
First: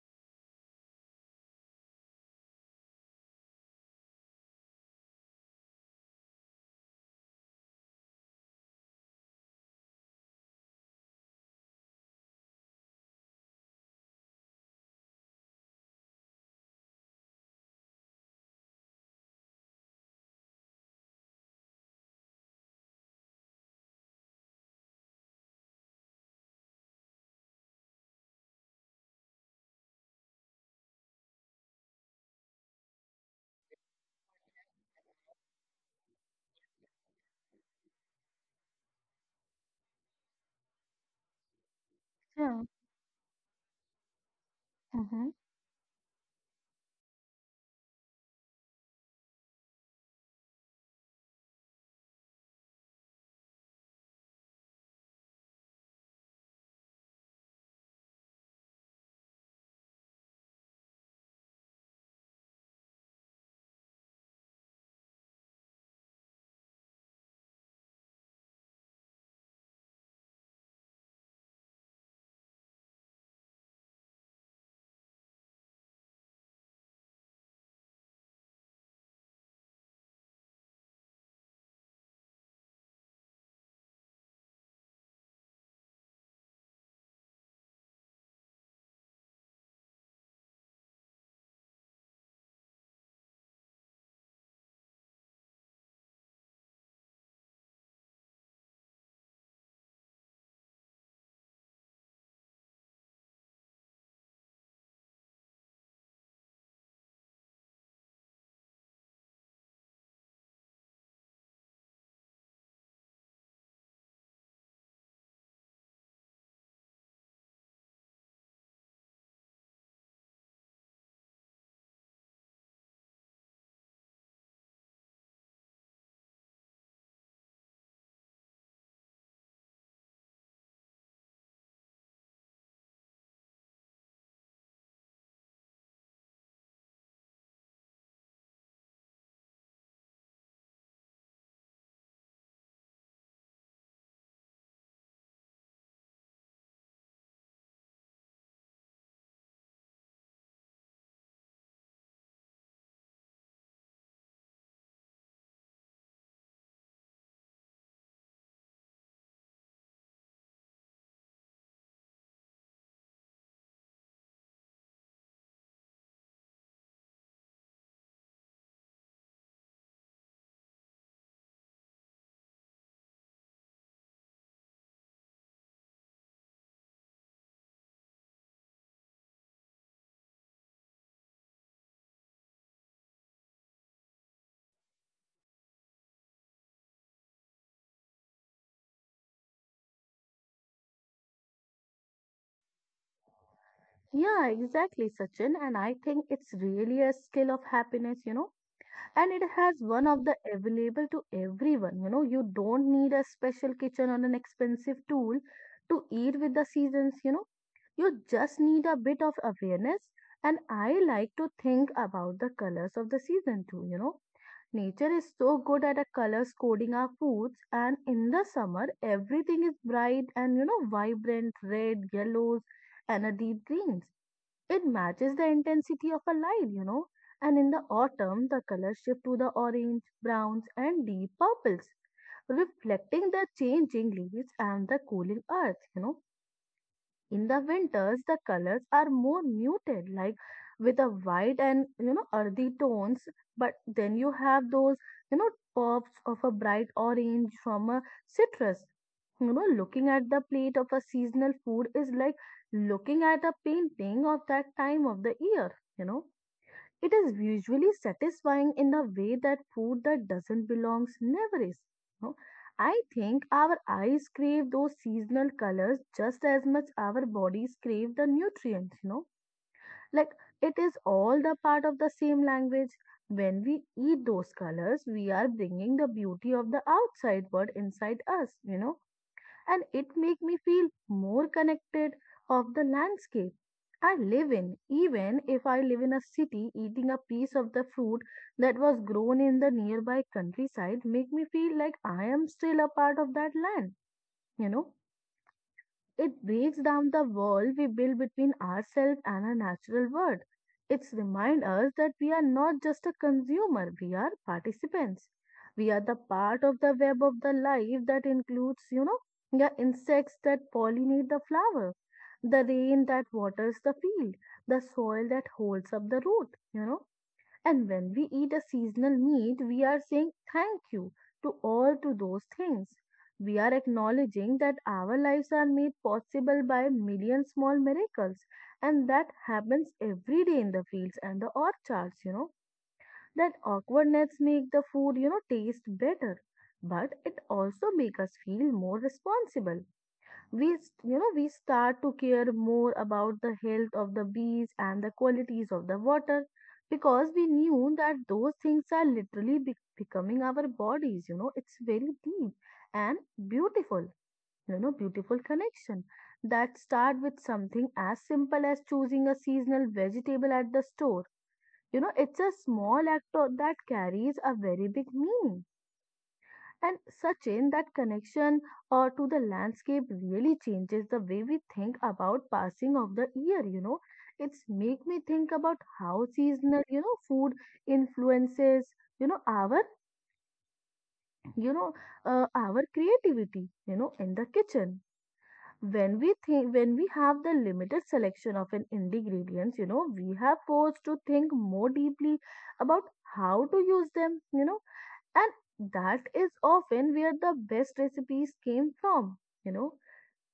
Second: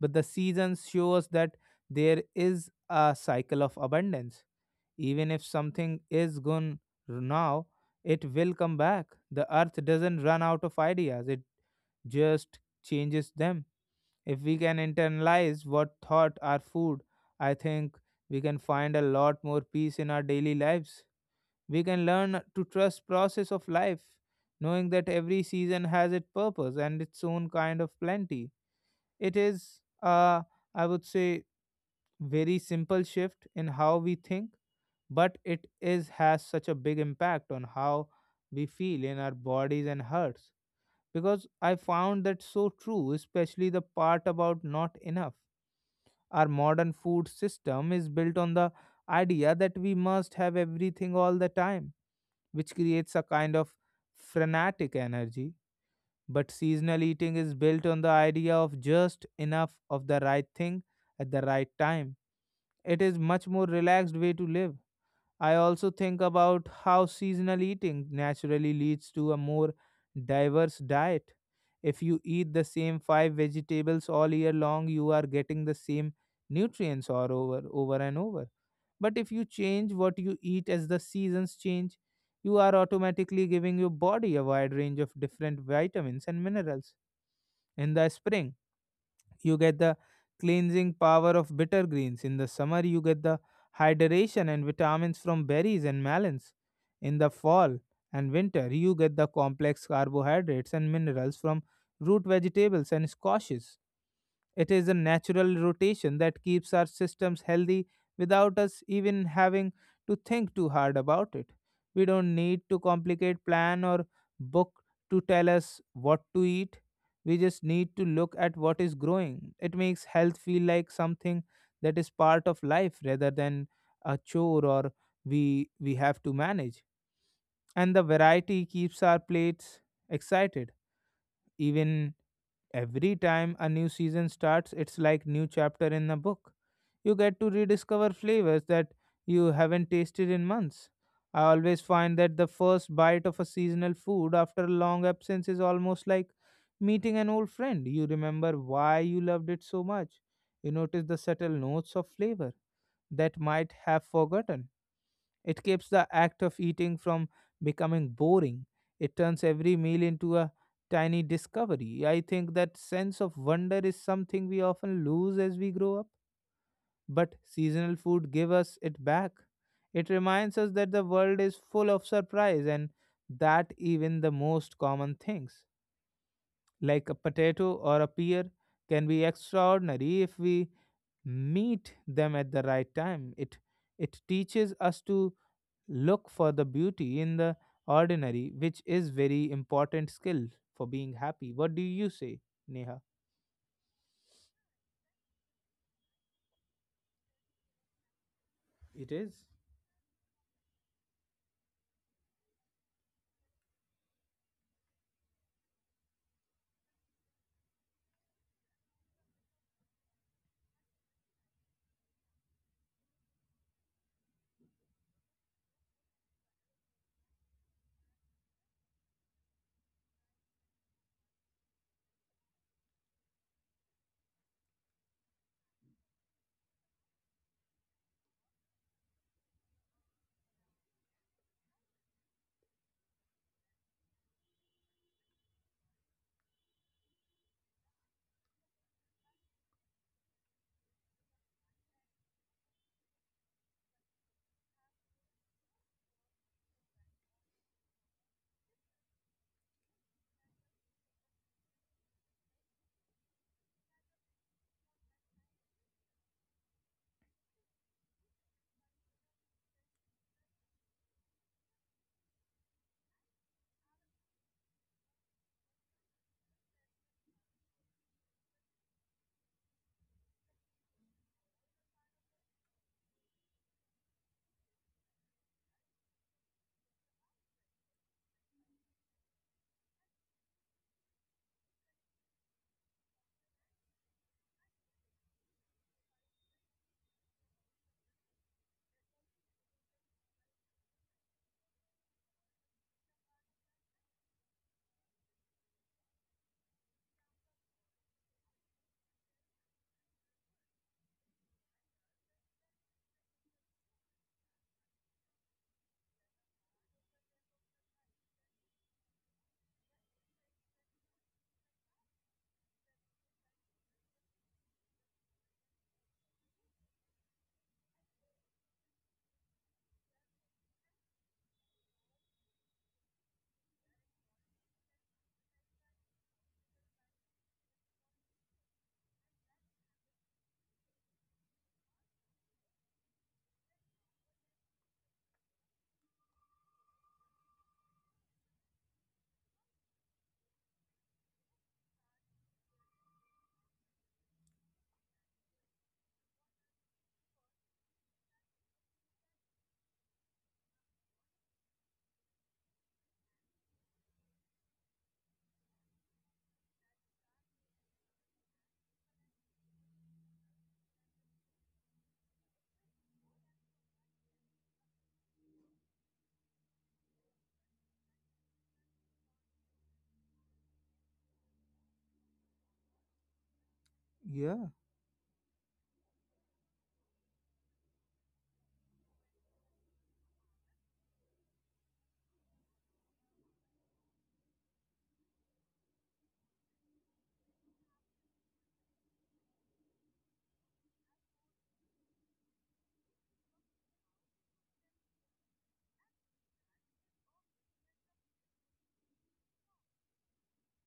But the seasons shows that there is a cycle of abundance. Even if something is gone now, it will come back. The earth doesn't run out of ideas, it just changes them. If we can internalize what thought are food, I think we can find a lot more peace in our daily lives. We can learn to trust process of life, knowing that every season has its purpose and its own kind of plenty. It is, I would say, very simple shift in how we think, but it is has such a big impact on how we feel in our bodies and hearts. Because I found that
Yeah.
so true, especially the part about not
Mm-hmm.
enough. Our modern food system is built on the idea that we must have everything all the time, which creates a kind of frenetic energy, but seasonal eating is built on the idea of just enough of the right thing at the right time. It is much more relaxed way to live. I also think about how seasonal eating naturally leads to a more diverse diet. If you eat the same five vegetables all year long, you are getting the same nutrients all over and over. But if you change what you eat as the seasons change, you are automatically giving your body a wide range of different vitamins and minerals. In the spring you get the cleansing power of bitter greens. In the summer you get the hydration and vitamins from berries and melons. In the fall and winter you get the complex carbohydrates and minerals from root vegetables and squashes. It is a natural rotation that keeps our systems healthy without us even having to think too hard about it. We don't need to complicate plan or book to tell us what to eat. We just need to look at what is growing. It makes health feel like something that is part of life rather than a chore or we have to manage. And the variety keeps our plates excited. Even Every time a new season starts, it's like new chapter in a book. You get to rediscover flavors that you haven't tasted in months. I always find that the first bite of a seasonal food after a long absence is almost like meeting an old friend. You remember why you loved it so much. You notice the subtle notes of flavor that might have forgotten it keeps the act of eating from becoming boring. It turns every meal into a tiny discovery. I think that sense of wonder is something we often lose as we grow up, but seasonal food give us it back. It reminds us that the world is full of surprise and that even the most common things like a potato or a pear, can be extraordinary if we meet them at the right time. It teaches us to look for the beauty in the ordinary, which is very important skill for being happy. What do you say, Neha?
Yeah, exactly, Sachin. And I think it's really a skill of happiness, you know.
It
And
is.
it has one of the available to everyone, you know. You don't need a special kitchen or an expensive tool to eat with the seasons, you know. You just need a bit of awareness. And I like to think about the colors of the season too, you know. Nature is so good at a colors coding our foods, and in the summer everything is bright and, you know, vibrant red yellows and a deep greens. It matches the intensity of a light, you know. And in the autumn, the colors shift to the orange, browns, and deep purples, reflecting the changing leaves and the cooling earth, you know. In the winters, the colors are more muted, like with a white and, you know, earthy tones. But then you have those, you know, pops of a bright orange from a citrus. You know, looking at the plate of a seasonal food is like looking at a painting of that time of the year. You know, it is usually satisfying in a way that food that doesn't belong never is. No? I think our eyes crave those seasonal colors just as much our bodies crave the nutrients, you know. Like it is all the part of the same language. When we eat those colors, we are bringing the beauty of the outside world inside us, you know, and it make me feel more connected of the landscape I live in. Even if I live in a city, eating a piece of the fruit that was grown in the nearby countryside make me feel like I am still a part of that land, you know. It breaks down the wall we build between ourselves and our natural world. It's remind us that we are not just a consumer, we are participants. We are the part of the web of the life that includes, you know, the insects that pollinate the flower, the rain that waters the field, the soil that holds up the root, you know. And when we eat a seasonal meat, we are saying thank you to all to those things. We are acknowledging that our lives are made possible by million small miracles, and that happens every day in the fields and the orchards, you know. That awkwardness make the food, you know, taste better, but it also make us feel more responsible. We You know, we start to care more about the health of the bees and the qualities of the water, because we knew that those things are literally becoming our bodies, you know. It's very deep and beautiful, you know, beautiful connection that start with something as simple as choosing a seasonal vegetable at the store, you know. It's a small act that carries a very big meaning. And Sachin, that connection, to the landscape really changes the way we think about passing of the year, you know.
Yeah,
It's make me think about how seasonal, you know, food influences, you know, our, you know, our creativity, you know, in the kitchen. When we have the limited selection of an ingredients, you know, we have forced to think more deeply about how to use them, you know, and that is often where the best recipes came from, you know.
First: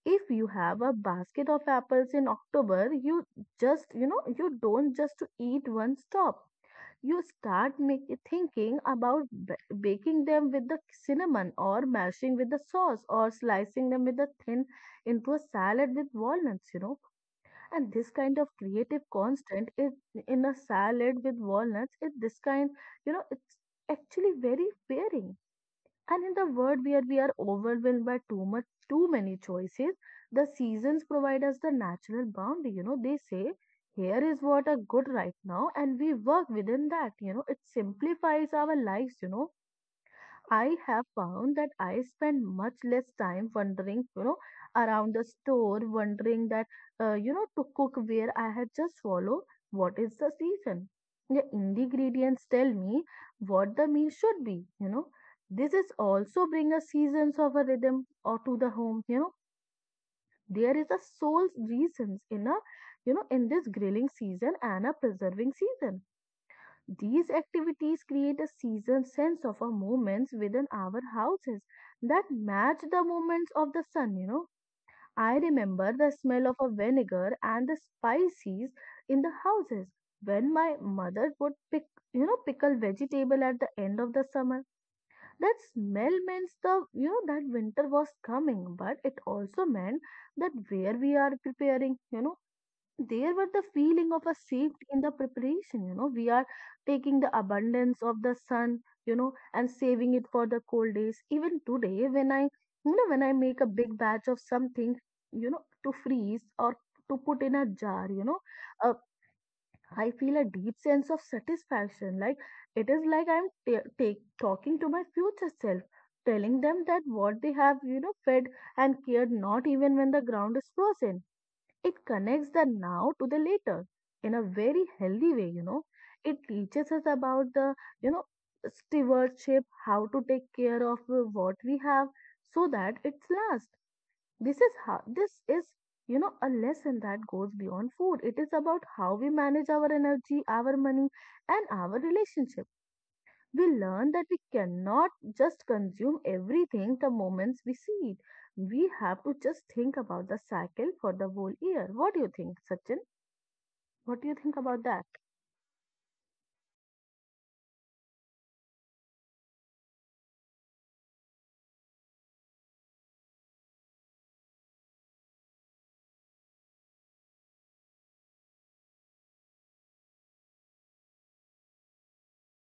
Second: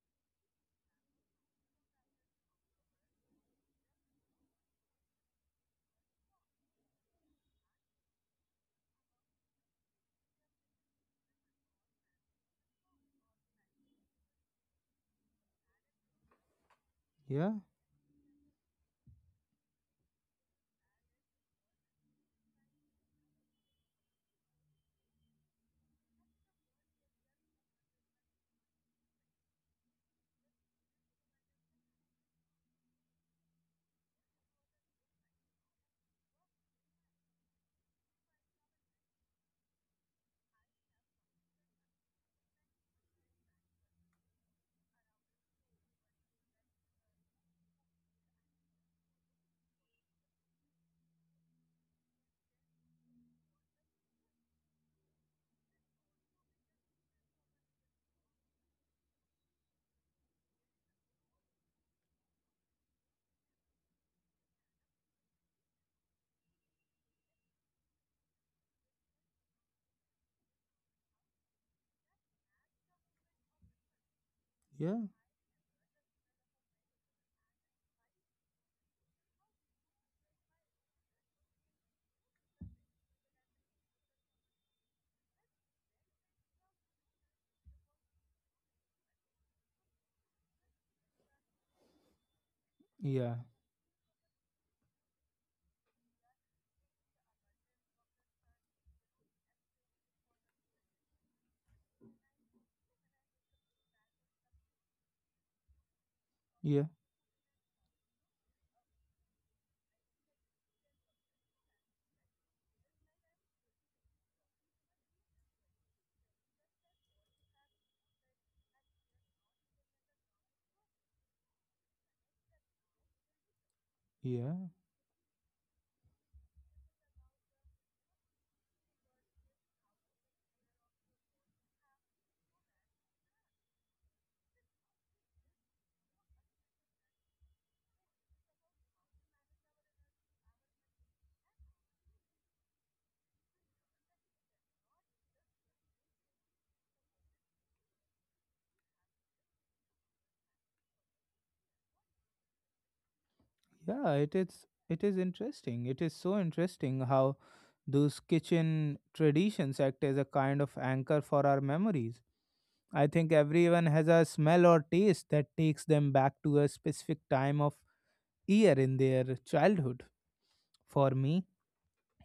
If you have a basket of apples in October, you, just, you know, you don't just to eat one stop. You start thinking about baking them with the cinnamon or mashing with the sauce or slicing them with a thin into a salad with walnuts, you know.
yeah,
And this kind of creative constant is in a salad with walnuts. It this kind, you know, it's actually very pairing. And in the world where we are overwhelmed by too much, too many choices, the seasons provide us the natural boundary. You know, they say, here is what are good right now, and we work within that. You know, it simplifies our lives, you know. I have found that I spend much less time wandering, you know, around the store, wondering that, you know, to cook where I had just follow what is the season. The ingredients tell me what the meal should be, you know. This is also bring a seasons of a rhythm or to the home, you know. There is a soul's reasons in a, you know, in this grilling season and a preserving season. These activities create a seasonal sense of our moments within our houses that match the moments of the sun, you know. I
yeah,
remember the smell of a vinegar and the spices in the houses when my mother would you know, pickle vegetable at the end of the summer. That smell means the, you know, that winter was coming, but it also meant that where we are preparing, you know, there were the
yeah,
feeling of a safety in the preparation, you know. We are taking the abundance of the sun, you know, and saving it for the cold days. Even today, when I, you know, when I make a big batch of something, you know, to freeze or to
yeah,
put in a jar, you know, uh, I feel a deep sense of satisfaction, like it is like I'm talking to my future self, telling them that what they have, you know, fed and cared not even when the ground is frozen. It connects the now to the later in a very
yeah.
healthy way, you know. It teaches us about the, you know, stewardship, how to take care of, what we have so that it's last. This is how this is, you know, a lesson that goes beyond food. It is about how we manage our energy, our money, and our relationship. We learn that we cannot just consume everything the moments we see it. We have to just think about the cycle for the whole year. What do you think, Sachin? What do you
Yeah,
think
it
about
is
that?
it is interesting. It is so interesting how those kitchen traditions act as a kind of anchor for our memories. I think everyone has a smell or taste that takes them back to a specific time of year in their childhood. For me,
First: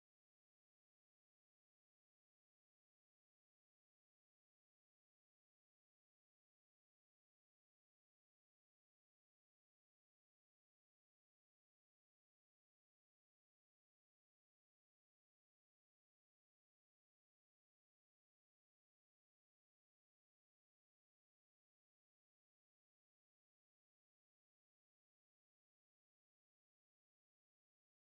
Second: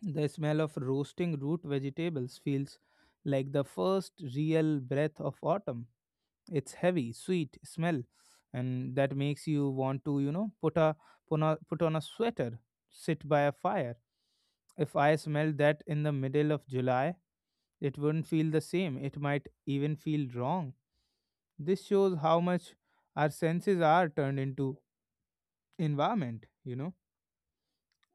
the smell of roasting root vegetables feels like the first real breath of autumn. It's heavy, sweet smell, and that makes you want to, put on a sweater, sit by a fire. If I smelled that in the middle of July, it wouldn't feel the same. It might even feel wrong. This shows how much our senses are turned into environment, you know.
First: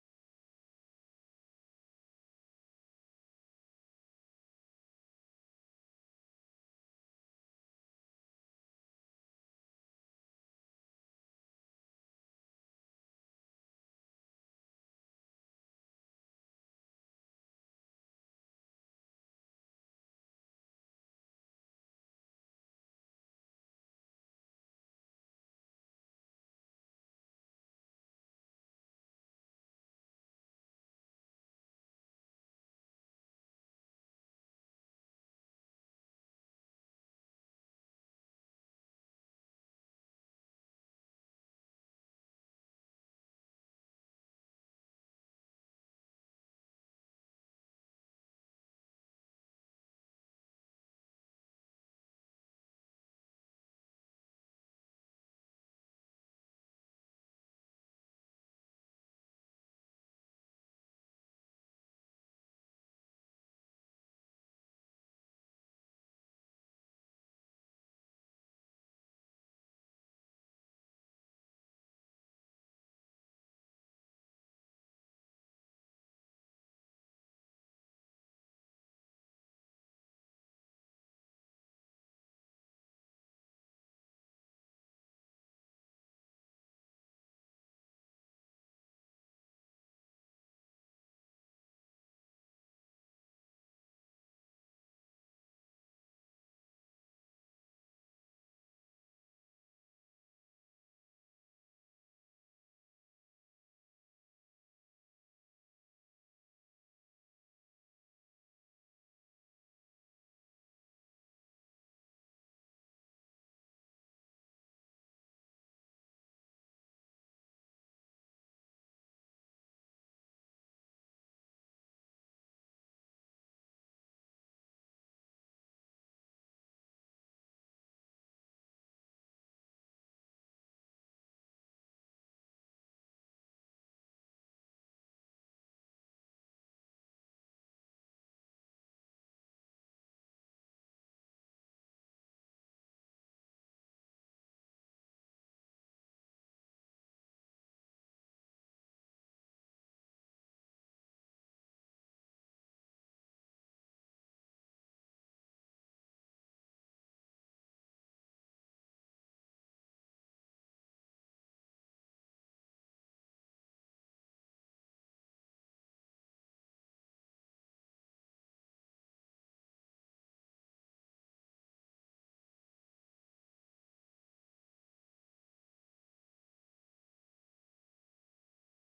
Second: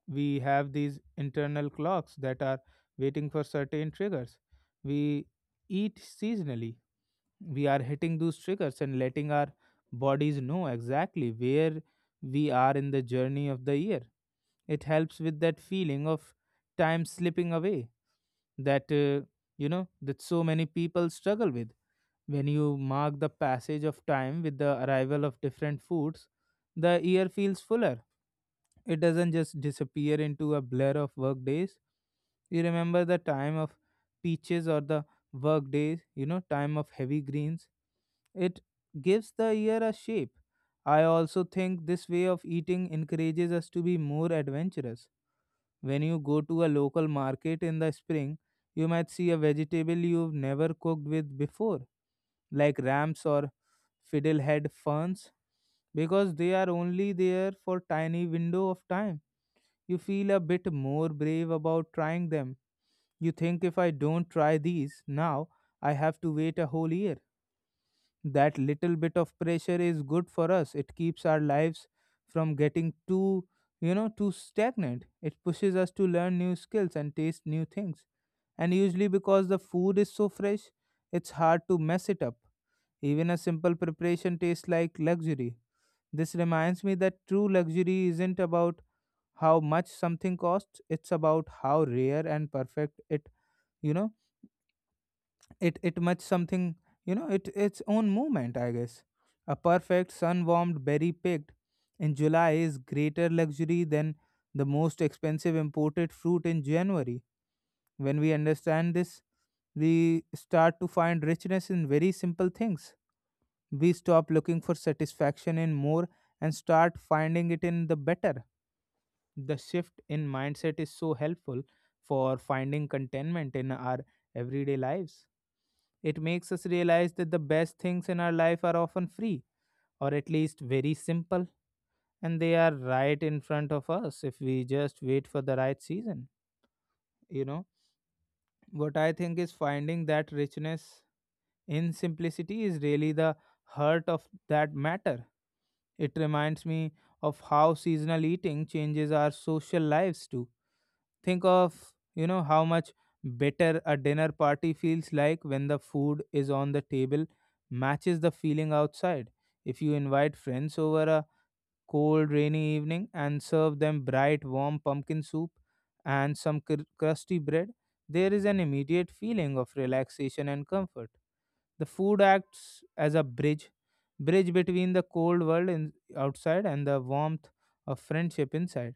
We have these internal clocks that are waiting for certain triggers. We eat seasonally, we are hitting those triggers and letting our bodies know exactly where we are in the journey of the year. It helps with that feeling of time slipping away that, uh, you know, that so many people struggle with. When you mark the passage of time with the arrival of different foods, the year feels fuller. It doesn't just disappear into a blur of work days. You remember the time of peaches or the work days, you know, time of heavy greens it gives the year a shape. I also think this way of eating encourages us to be more adventurous. When you go to a local market in the spring, you might see a vegetable you've never cooked with before, like ramps or fiddlehead ferns, because they are only there for tiny window of time. You feel a bit more brave about trying them. You think if I don't try these now, I have to wait a whole year that little bit of pressure is good for us it keeps our lives from getting too you know too stagnant. It pushes us to learn new skills and taste new things, and usually because the food is so fresh it's hard to mess it up. Even a simple preparation tastes like luxury. This reminds me that true luxury isn't about how much something costs, it's about how rare and perfect you know it much something, you know, it its own movement, I guess. A perfect sun warmed berry picked in July is greater luxury than the most expensive imported fruit in January. When we understand this, we start to find richness in very simple things. We stop looking for satisfaction in more and start finding it in the better. The shift in mindset is so helpful for finding contentment in our everyday lives. It makes us realize that the best things in our life are often free, or at least very simple, and they are right in front of us if we just wait for the right season. You know, what I think is finding that richness in simplicity is really the heart of that matter. It reminds me of how seasonal eating changes our social lives too. Think of, you know, how much better a dinner party feels like when the food is on the table matches the feeling outside. If you invite friends over a cold, rainy evening and serve them bright, warm pumpkin soup and some crusty bread, there is an immediate feeling of relaxation and comfort. The food acts as a bridge between the cold world in, outside and the warmth of friendship inside.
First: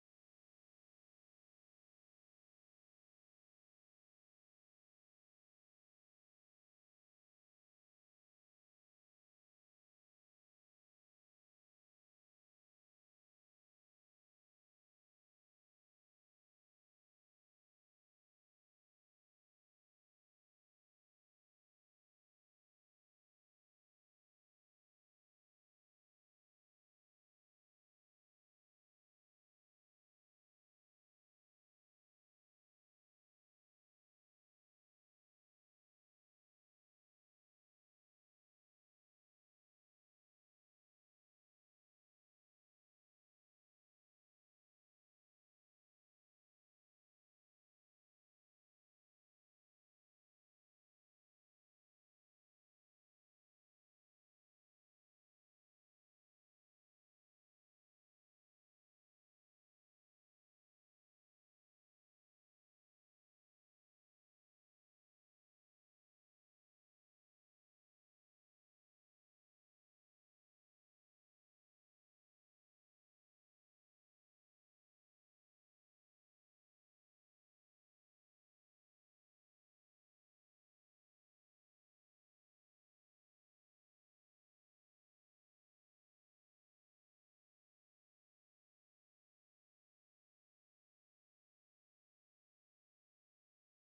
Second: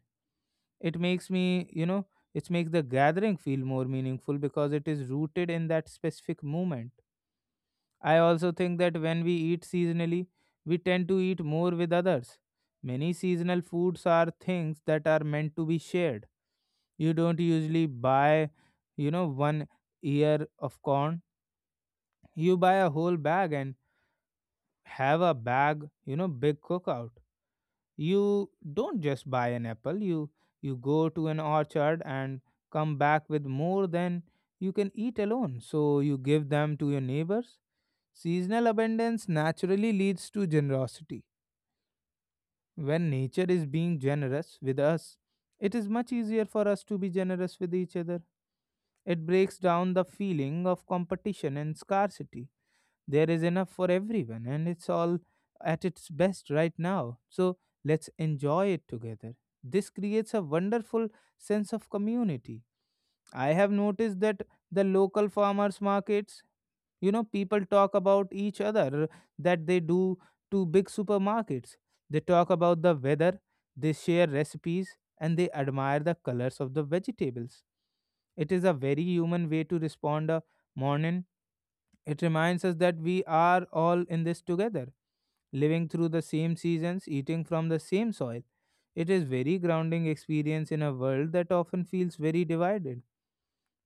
It makes me, you know, it makes the gathering feel more meaningful because it is rooted in that specific moment. I also think that when we eat seasonally we tend to eat more with others. Many seasonal foods are things that are meant to be shared. You don't usually buy, you know, one ear of corn. You buy a whole bag and have a bag, you know, big cookout. You don't just buy an apple, you go to an orchard and come back with more than you can eat alone. So you give them to your neighbors. Seasonal abundance naturally leads to generosity. When nature is being generous with us, it is much easier for us to be generous with each other. It breaks down the feeling of competition and scarcity. There is enough for everyone, and it's all at its best right now. So let's enjoy it together. This creates a wonderful sense of community. I have noticed that the local farmers markets, you know, people talk about each other that they do to big supermarkets. They talk about the weather, they share recipes, and they admire the colors of the vegetables. It is a very human way to respond a morning. It reminds us that we are all in this together, living through the same seasons, eating from the same soil. It is very grounding experience in a world that often feels very divided.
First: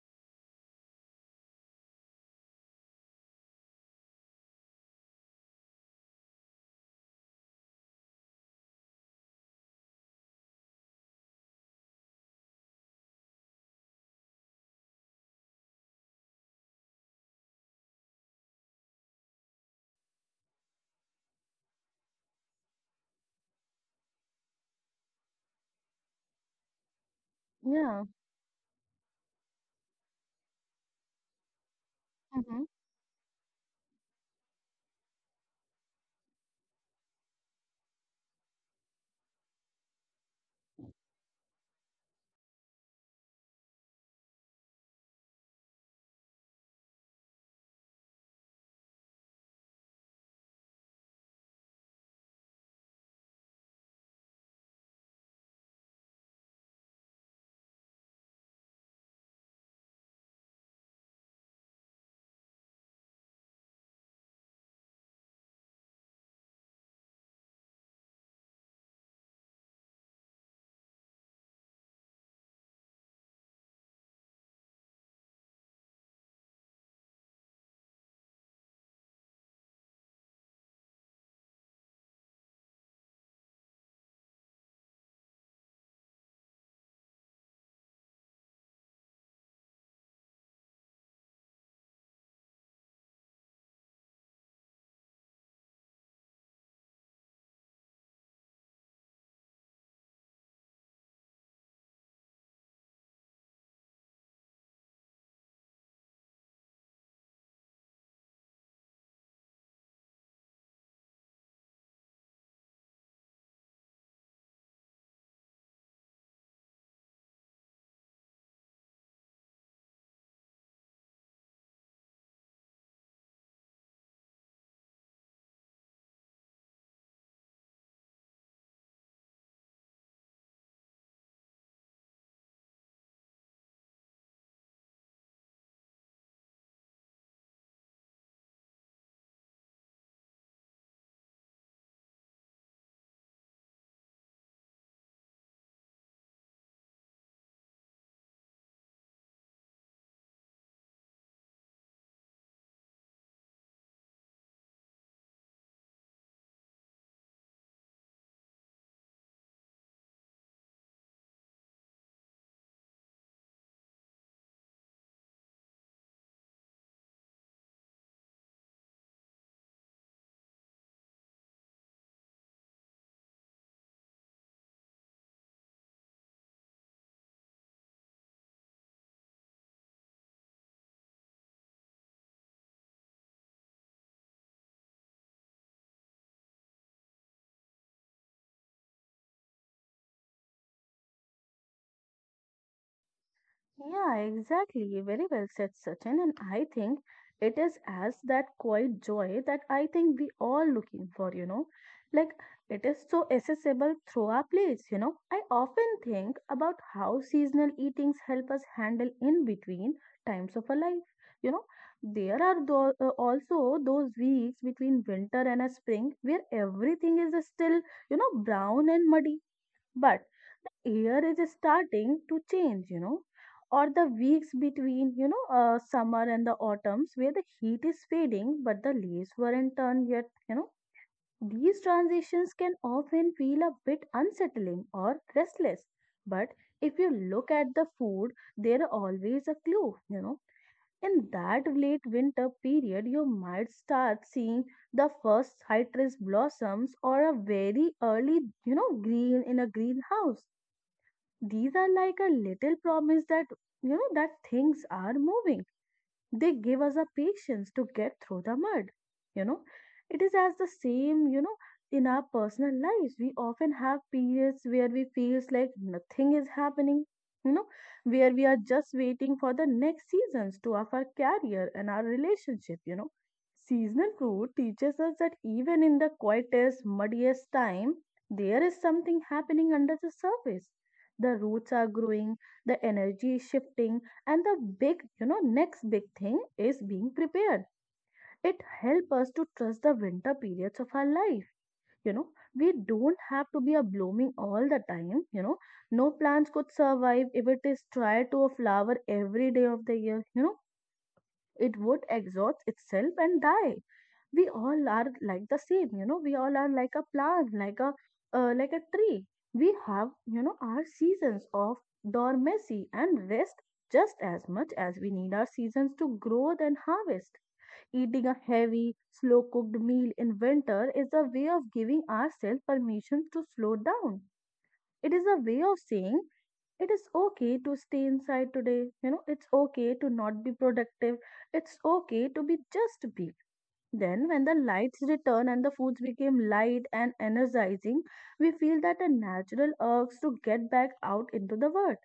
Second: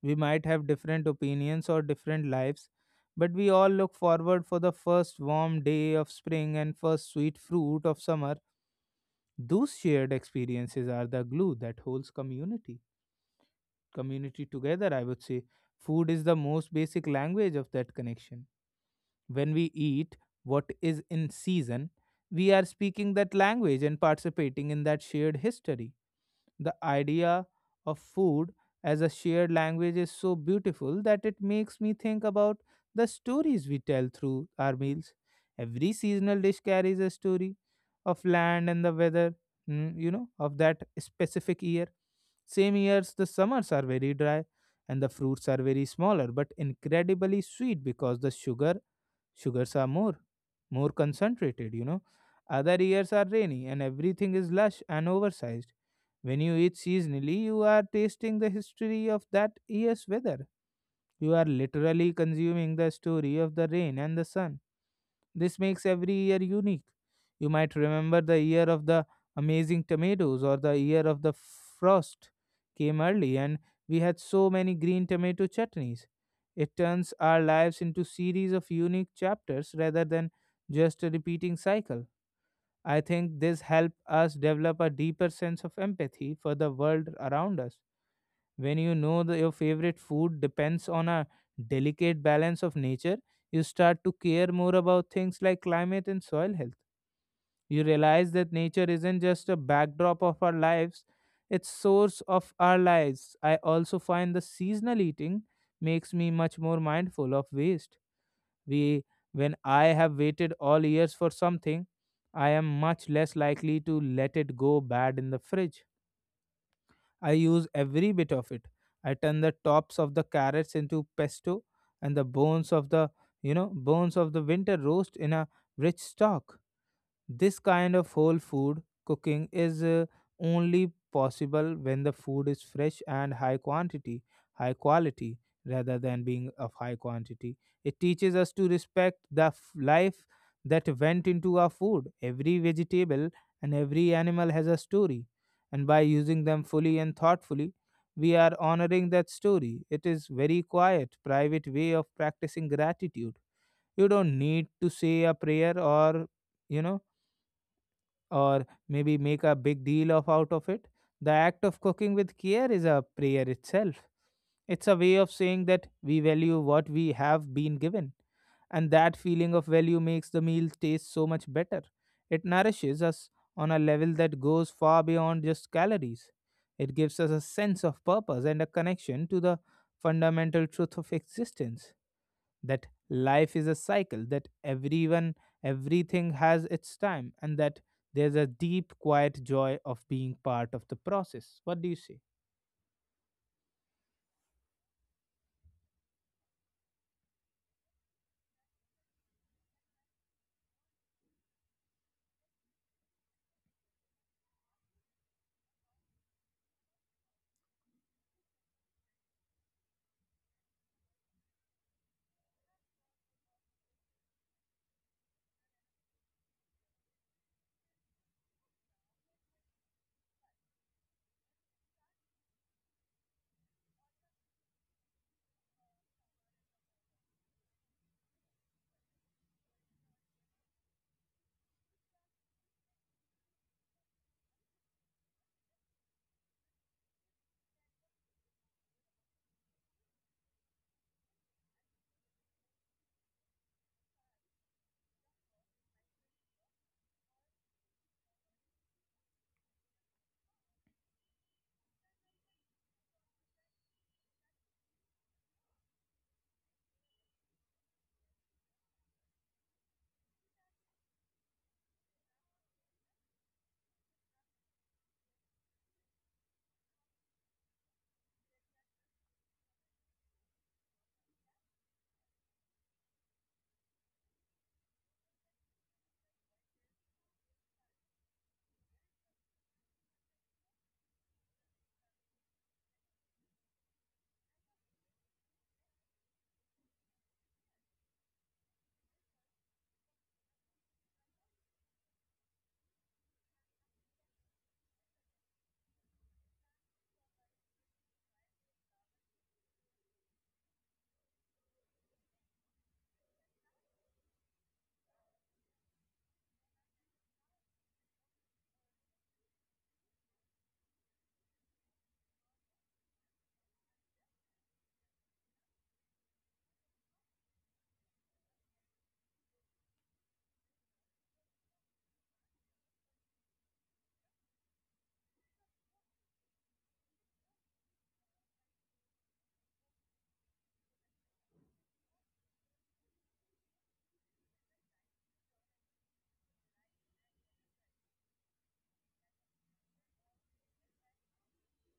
We might have different opinions or different lives, but we all look forward for the first warm day of spring and first sweet fruit of summer. Those shared experiences are the glue that holds community together, I would say. Food is the most basic language of that connection. When we eat what is in season, we are speaking that language and participating in that shared history. The idea of
Yeah.
food as a shared language is so beautiful that it makes me think about the stories we tell through our meals. Every seasonal dish carries a story of land and the weather, you know, of that specific year. Same years, the summers are very dry and the fruits are very smaller but incredibly sweet because the sugar Sugars are more concentrated, you know. Other years are rainy and everything is lush and oversized. When you eat seasonally, you are tasting the history of that year's weather. You are literally consuming the story of the rain and the sun. This makes every year unique. You might remember the year of the amazing tomatoes or the year of the frost came early and we had so many green tomato chutneys. It turns our lives into series of unique chapters rather than just a repeating cycle. I think this helps us develop a deeper sense of empathy for the world around us when you know that your favorite food depends on a delicate balance of nature, you start to care more about things like climate and soil health. You realize that nature isn't just a backdrop of our lives, it's source of our lives. I also find the seasonal eating makes me much more mindful of waste. We When I have waited all years for something, I am much less likely to let it go bad in the fridge. I use every bit of it. I turn the tops of the carrots into pesto and the bones of the, you know, bones of the winter roast in a rich stock. This kind of whole food cooking is only possible when the food is fresh and high quality rather than being of high quantity. It teaches us to respect the life that went into our food. Every vegetable and every animal has a story, and by using them fully and thoughtfully, we are honoring that story. It is very quiet, private way of practicing gratitude. You don't need to say a prayer or you know or maybe make a big deal of out of it. The act of cooking with care is a prayer itself. It's a way of saying that we value what we have been given, and that feeling of value makes the meal taste so much better. It nourishes us on a level that goes far beyond just calories. It gives us a sense of purpose and a connection to the fundamental truth of existence that life is a cycle, that everyone, everything has its time, and that there's a deep, quiet joy of being part of the process. What do you say?
Yeah, exactly. Very well said, Sachin. And I think it is as that quiet joy that I think we all looking for, you know. Like it is so accessible through our plates, you know. I often think about how seasonal eatings help us handle in between times of our life. You know, there are also those weeks between winter and a spring where everything is still, brown and muddy but the year is starting to change, you know, or the weeks between, summer and the autumns where the heat is fading but the leaves weren't turned yet, you know. These transitions can often feel a bit unsettling or restless. But if you look at the food, there are always a clue, you know. In that late winter period, you might start seeing the first citrus blossoms or a very early green in a greenhouse. These are like a little promise that that things are moving. They give us a patience to get through the mud. You know, it is as the same, you know, in our personal lives. We often have periods where we feels like nothing is happening, you know, where we are just waiting for the next seasons to of our career and our relationship, you know. Seasonal fruit teaches us that even in the quietest, muddiest time, there is something happening under the surface. The roots are growing, the energy is shifting, and the big, next big thing is being prepared. It helps us to trust the winter periods of our life. You know, we don't have to be a blooming all the time. You know, no plants could survive if it is tried to a flower every day of the year. You know, it would exhaust itself and die. We all are like the same, you know. We all are like a plant, like a tree. We have, our seasons of dormancy and rest just as much as we need our seasons to grow and harvest. Eating a heavy slow cooked meal in winter is a way of giving ourselves permission to slow down. It is a way of saying it is okay to stay inside today. You know, it's okay to not be productive. It's okay to be just be. Then, when the lights return and the foods became light and energizing, we feel that a natural urge to get back out into the world.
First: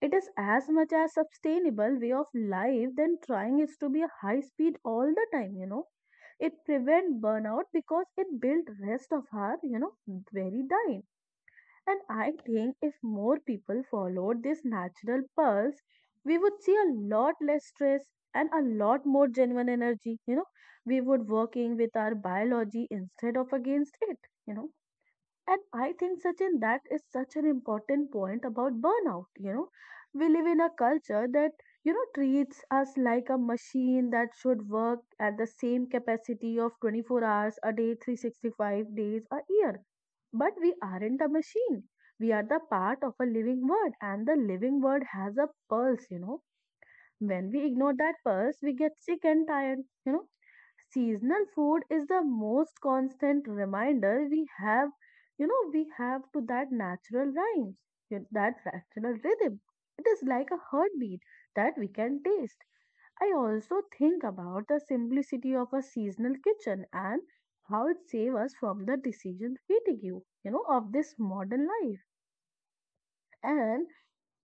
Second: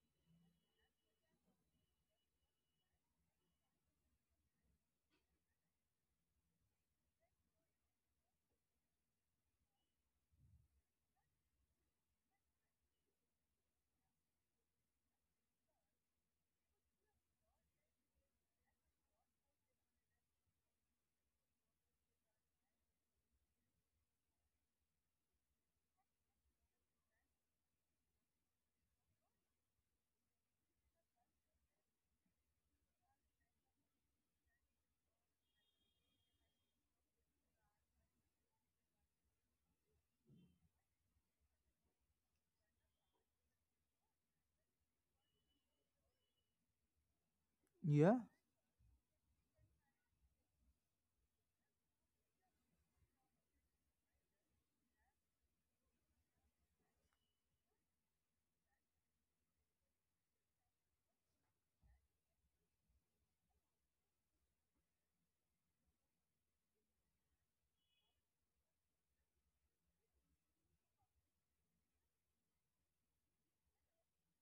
It is as much a sustainable way of life than trying is to be a high speed all the time, you know. It prevents burnout because it builds rest of our, very dine. And I think if more people followed this natural pulse, we would see a lot less stress and a lot more genuine energy. You know, we would working with our biology instead of against it. You know, and I think, Sachin, that is such an important point about burnout. You know, we live in a culture that, treats us like a machine that should work at the same capacity of 24 hours a day, 365 days a year. But we aren't a machine. We are the part of a living world, and the living world has a pulse, you know. When we ignore
Yeah,
that pulse, we get sick and tired. You know, seasonal food is the most constant reminder we have, we have to that natural rhymes, that natural rhythm. It is like a heartbeat that we can taste. I also think about the simplicity of a seasonal kitchen and how it saves us from the decision fatigue, of this modern life. And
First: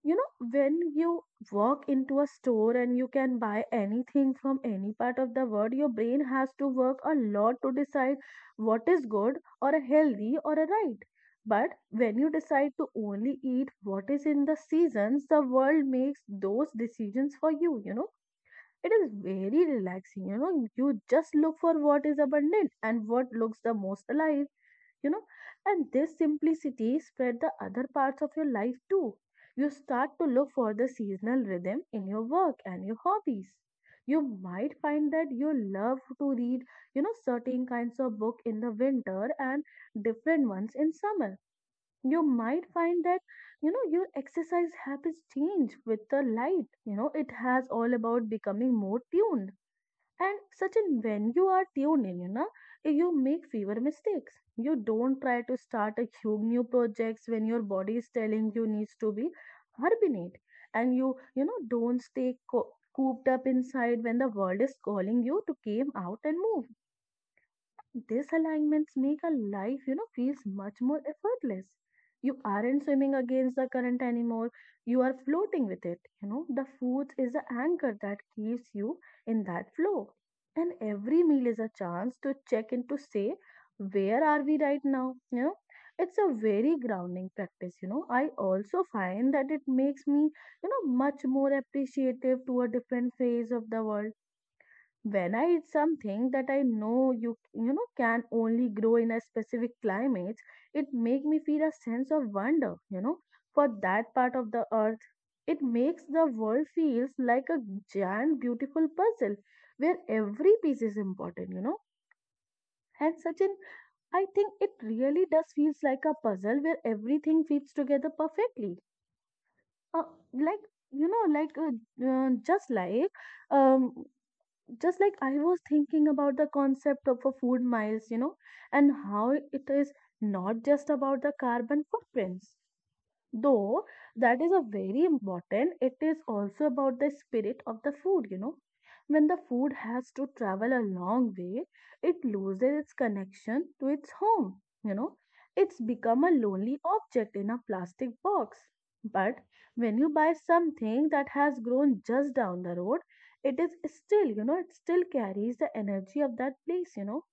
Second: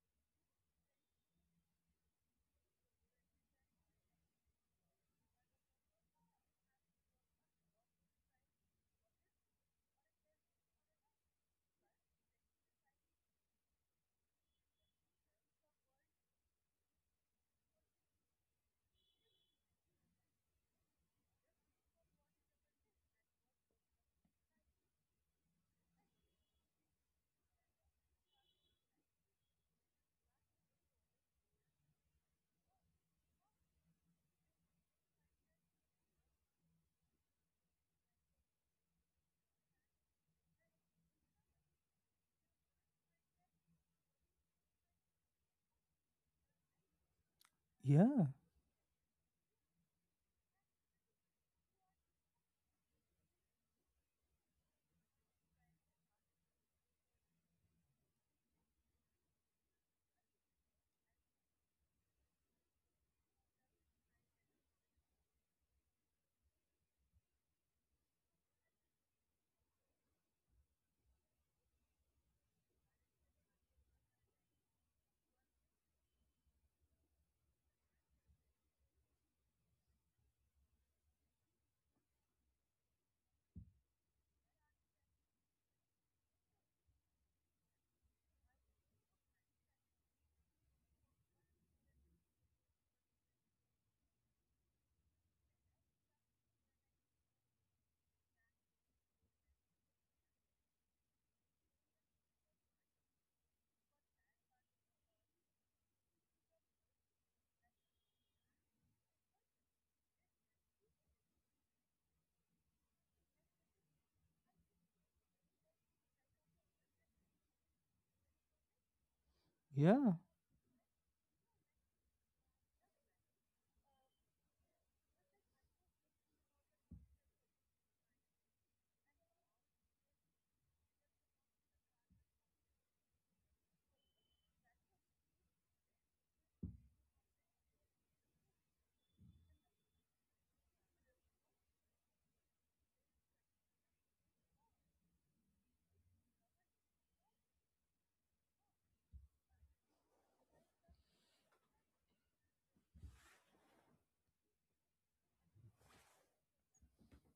when you walk into a store and you can buy anything from any part of the world, your brain has to work a lot to decide what is good or a healthy or a right. But when you decide to only eat what is in the seasons, the world makes those decisions for you, you know. It is very relaxing, you know. You just look for what is abundant and what looks the most alive, you know. And this simplicity spread the other parts of your life too. You start to look for the seasonal rhythm in your work and your hobbies. You might find that you love to read, certain kinds of book in the winter and different ones in summer. You might find that your exercise habits change with the light, you know. It has all
yeah,
about becoming more tuned, and certain when you are tuned in, you know, you make fewer mistakes. You don't try to start a huge new projects when your body is telling you needs to be hibernate. And you, don't stay cooped up inside when the world is calling you to came out and move. These alignments make a life, feels much more effortless. You aren't swimming against the current anymore. You are floating with it. You know, the food is the anchor that keeps you in that flow. And every meal is a chance to check in to say, where are we right now? You know, it's a very grounding practice. You know, I also find that it makes me, much more appreciative to a different phase of the world. When I eat something that I know you know can only grow in a specific climate, it make me feel a sense of wonder, you know, for that part of the earth. It makes the world feels like a giant beautiful puzzle where every piece is important, you know. And Sachin, I think it really does feels like a puzzle where everything fits together perfectly. Uh,
yeah,
like just like um just like I was thinking about the concept of a food miles, you know, and how it is not just about the carbon footprints. Though that is a very important, it is also about the spirit of the food, you know. When the food has to travel a long way, it loses its connection to its home, you know. It's become a lonely object in a plastic box. But when you buy something that has grown just down the road, it is still, you know, it still carries the energy of that place, you know.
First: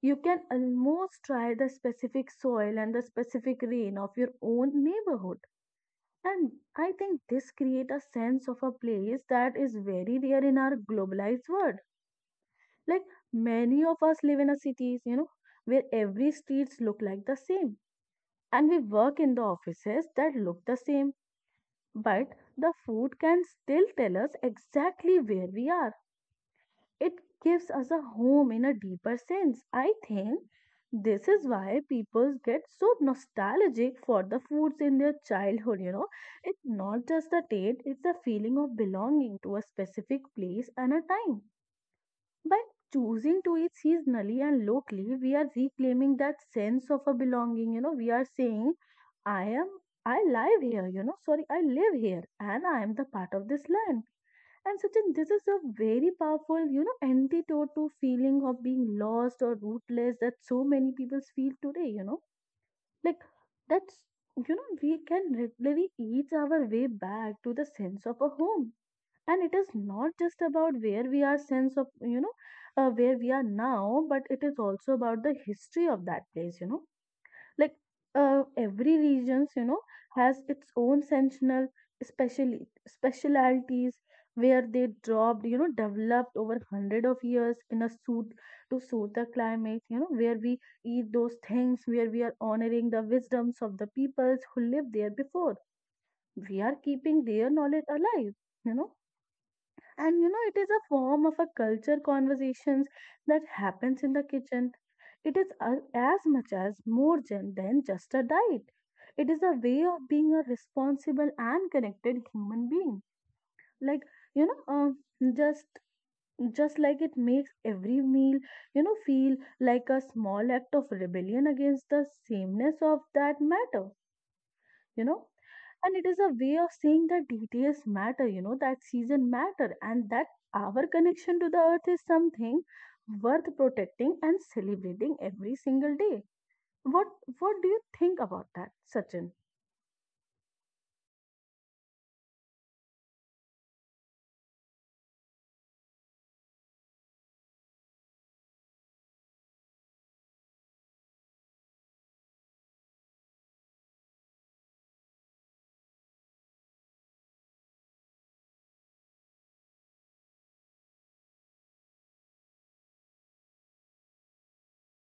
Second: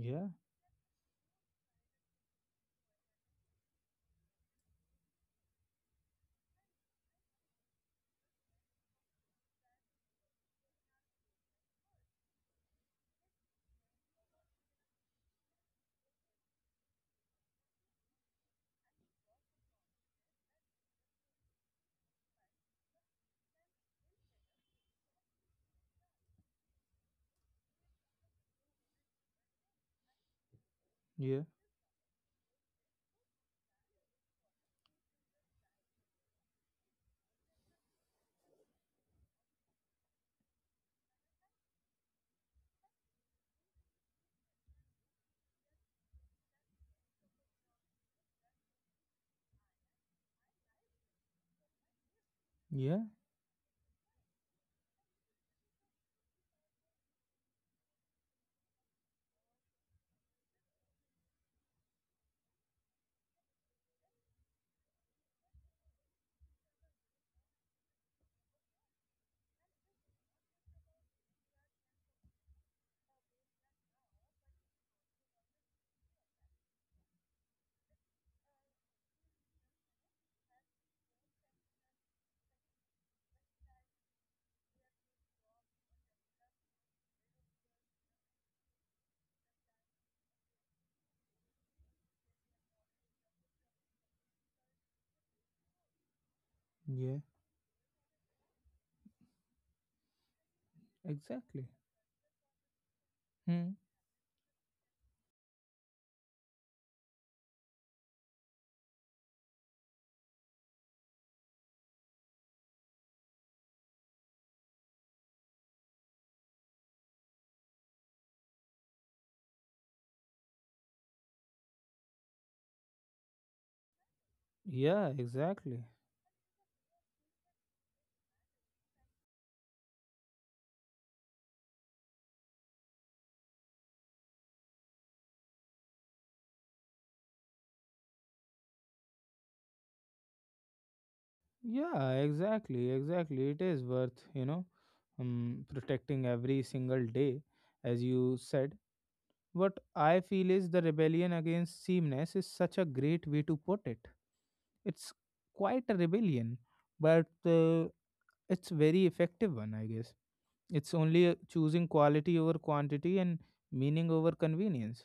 You can almost try the specific soil and the specific rain of your own neighborhood, and I think this create a sense of a place that is very rare in our globalized world. Like many of us live in a cities, you know, where every streets look like the same. And we work in the offices that look the same. But the food can still tell us exactly where we are. It gives us a home in a deeper sense. I think this
yeah,
is why people get so nostalgic for the foods in their childhood, you know. It's not just the taste, it's the feeling of belonging to a specific place and a time. By choosing to eat seasonally and locally, we are reclaiming that sense of a belonging. You know, we are saying, I am, I live here, you know, sorry, I live here and I am
yeah,
the part of this land. And Sachin, this is a very powerful, you know, antidote to feeling of being lost or rootless that so many people feel today, you know. Like that's, you know, we can literally eat our way back to the sense of a home. And it is not just about where we are sense of where we are now, but it is also about the history of that place, you know. Like every regions, you know, has its own sensational, especially specialities where they dropped, you know, developed over hundred of years in a suit to suit the climate, you know. Where we eat those things, where we are honoring the wisdoms of the peoples who lived there before, we are
yeah,
keeping their knowledge alive, you know. And you know, it is a form of a
exactly.
culture conversations that
Hmm.
happens in the kitchen. It is as much as more than just a diet. It is a way of being a responsible and connected human being. Like you know, um, just just like it makes every meal, feel like a small act of rebellion against the sameness of that matter. You
Yeah,
know,
exactly.
and it is a way of saying that details matter, you know, that season matter and that our connection to the earth is something worth protecting and celebrating every single day. what what do you think about that, Sachin?
Yeah, exactly, exactly. It is worth, protecting every single day, as you said. What I feel is the rebellion against sameness is such a great way to put it. It's quite a rebellion, but it's very effective one, I guess. It's only choosing quality over quantity and meaning over convenience.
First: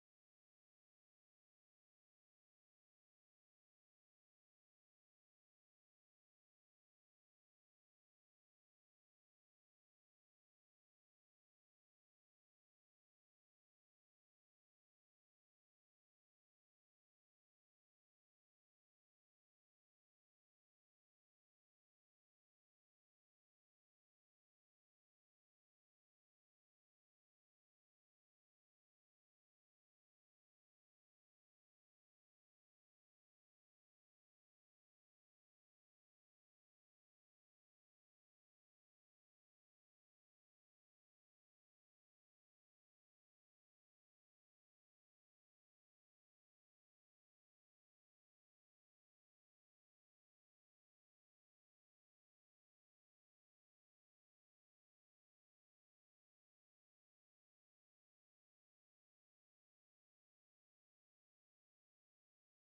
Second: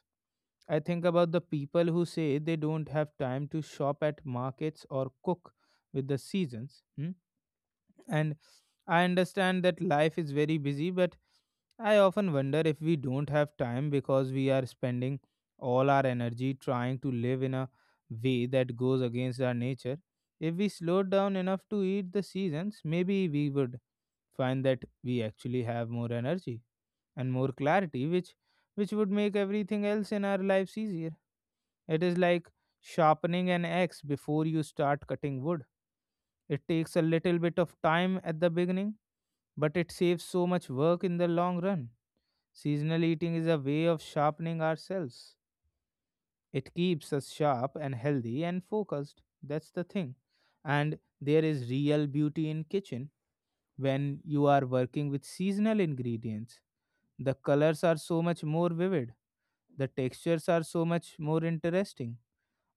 I think about the people who say they don't have time to shop at markets or cook with the seasons. Hmm? and I understand that life is very busy, but I often wonder if we don't have time because we are spending all our energy trying to live in a way that goes against our nature. If we slowed down enough to eat the seasons, maybe we would find that we actually have more energy and more clarity, which would make everything else in our lives easier. It is like sharpening an axe before you start cutting wood. It takes a little bit of time at the beginning, but it saves so much work in the long run. Seasonal eating is a way of sharpening ourselves. It keeps us sharp and healthy and focused. That's the thing. And there is real beauty in kitchen when you are working with seasonal ingredients. The colors are so much more vivid. The textures are so much more interesting.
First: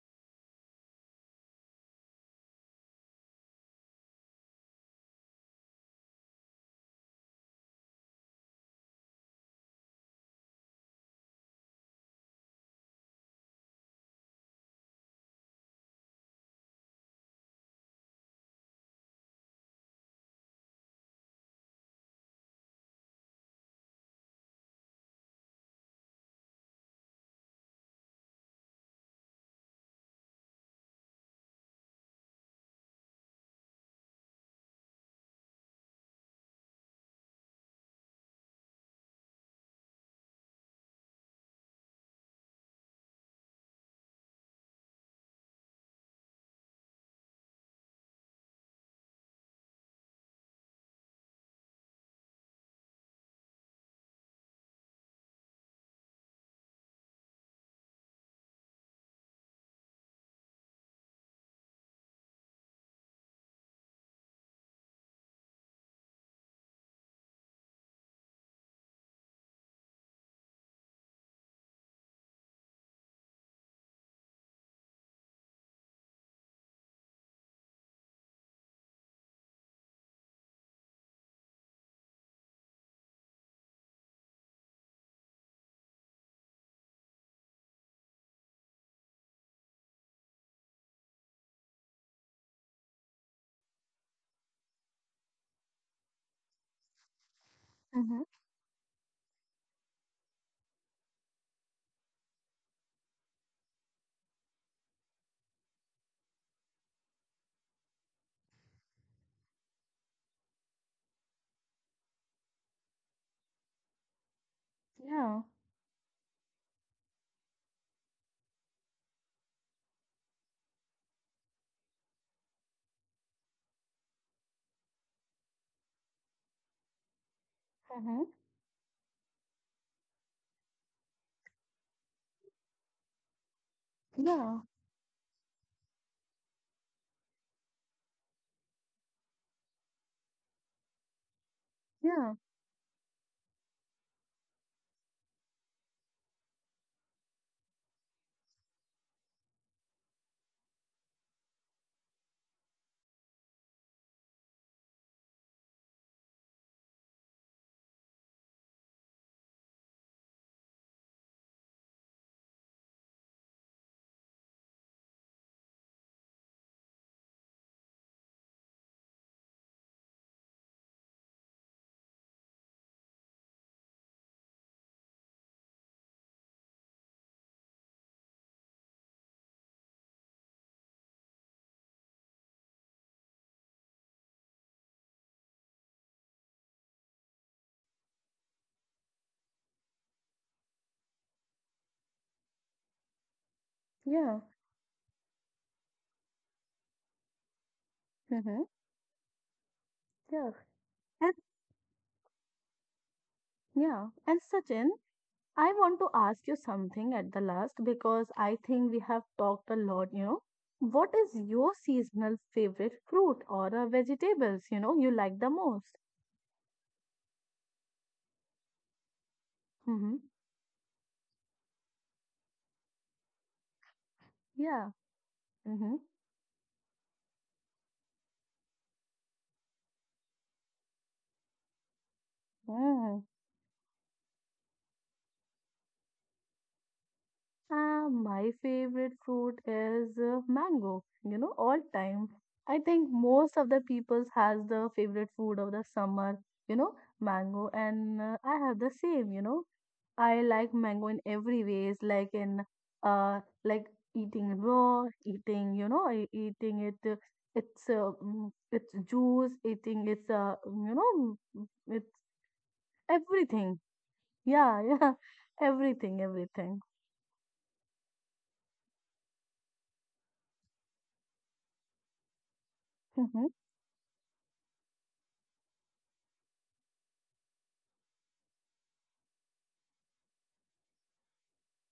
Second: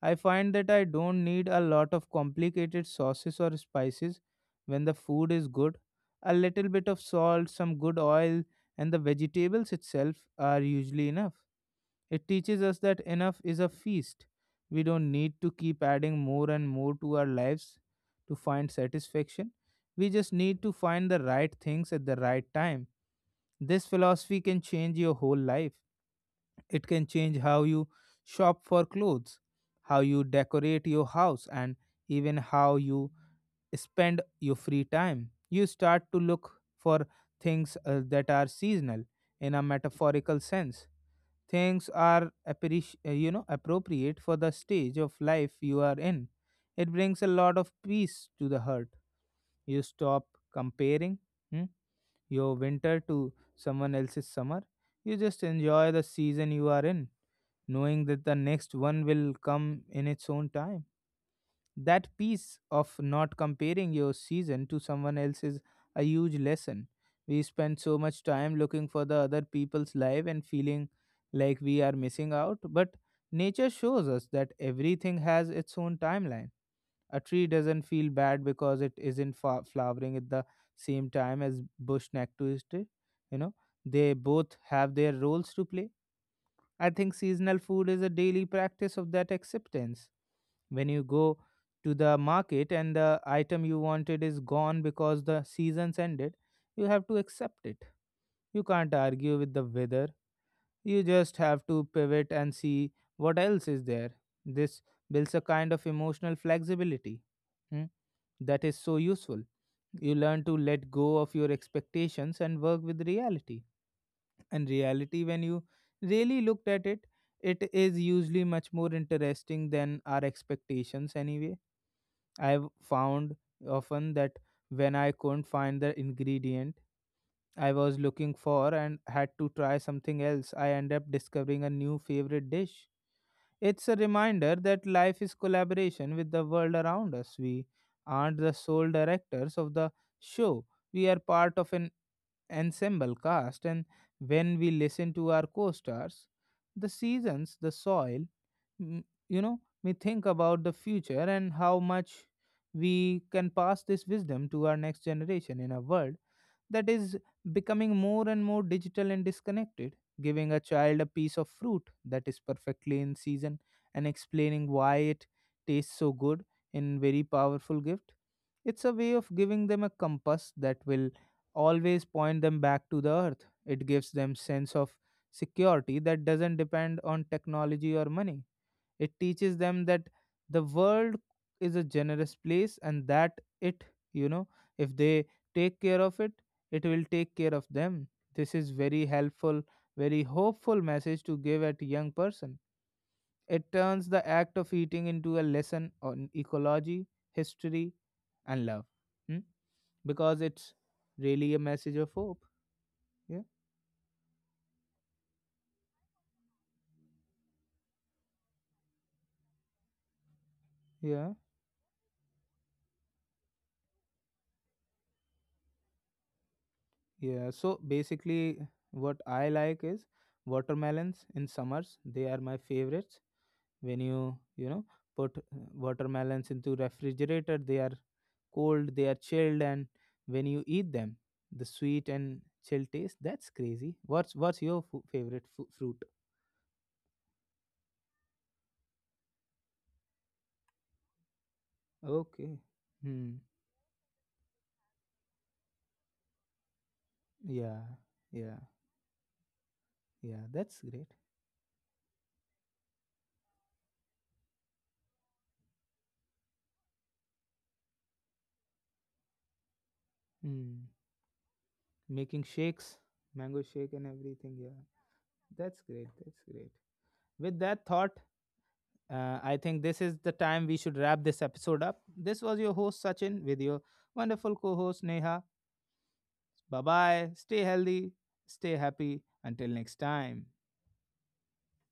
I find that I don't need a lot of complicated sauces or spices when the food is good. A little bit of salt, some good oil, and the vegetables itself are usually enough. It teaches us that enough is a feast. We don't need to keep adding more and more to our lives to find satisfaction. We just need to find the right things at the right time. This philosophy can change your whole life. It can change how you shop for clothes, how you decorate your house, and even how you spend your free time. You start to look for things that are seasonal in a metaphorical sense. Things are appropriate for the stage of life you are in. It brings a lot of peace to the heart. You stop comparing hmm, your winter to someone else's summer. You just enjoy the season you are in, knowing that the next one will come in its own time. That piece of not comparing your season to someone else's, a huge lesson. We spend so much time looking for the other people's life and feeling like we are missing out, but nature shows us that everything has its own timeline. A tree doesn't feel bad because it isn't flowering at the same time as bush neck twisted. You know, they both have their roles to play. I think seasonal food is a daily practice of that acceptance. When you go to the market and the item you wanted is gone because the season's ended, you have to accept it.
Mm-hmm.
You can't argue with the weather. You just have to pivot and see what else is there. This builds a kind of emotional flexibility hmm, that is so useful. You learn to let go of your expectations and work with reality. And reality, when
Yeah.
you really looked at it, it is usually much more interesting than our expectations anyway. I've found often that when I couldn't find the ingredient I was
Mm-hmm.
looking for and had to try something else, I end up discovering a new favorite dish. It's a reminder
Yeah.
that life is collaboration with the world around us. We aren't the sole directors of the show. We are part of an
Yeah.
ensemble cast, and when we listen to our co stars, the seasons, the soil, mm, we think about the future and how much we can pass this wisdom to our next generation in a world that is becoming more and more digital and disconnected. Giving a child a piece of fruit that is perfectly in season and explaining why it tastes so good in very powerful gift. It's a way of giving them a compass that will always point them back to the earth. It gives them sense of security that doesn't depend on technology or money. It teaches them that the world is a generous place, and that it, you know, if they take care of it, it will take care of them. This is very helpful, very hopeful message to give at young person. It turns the
Yeah.
act of eating into a lesson on ecology, history, and
Mm-hmm.
love. Hmm? Because
Yeah.
it's
And
really a message of hope. Yeah,
yeah. And Sachin, I want to ask you something at the last because I think we have talked a lot, you know. What
yeah,
is your seasonal favorite fruit or vegetables, you know, you like the most?
yeah. So basically, what I like is
Mm-hmm.
watermelons in summers. They are my favorites. When you, you know,
Yeah.
put
Mm-hmm.
watermelons into refrigerator, they are cold, they are chilled, and when you eat them, the sweet and chill taste,
Mm.
that's crazy. What's your favorite fruit?
My favorite fruit is mango, you know, all time.
Okay.
I think
Hmm.
most of the peoples has the favorite food of the summer, you know,
Yeah,
mango, and
yeah,
I have the same, you know.
yeah,
I
that's
like
great.
mango in every ways, like in like eating raw, eating, eating it, it's it's juice, eating it's
Hmm.
it's
Making shakes. Mango shake
everything.
and everything, yeah.
Yeah, yeah,
That's great,
everything,
that's great.
everything.
With that thought, I think this is the time we should wrap this episode up. This was your host Sachin with your wonderful co-host Neha. Bye bye. Stay healthy, stay happy. Until next time.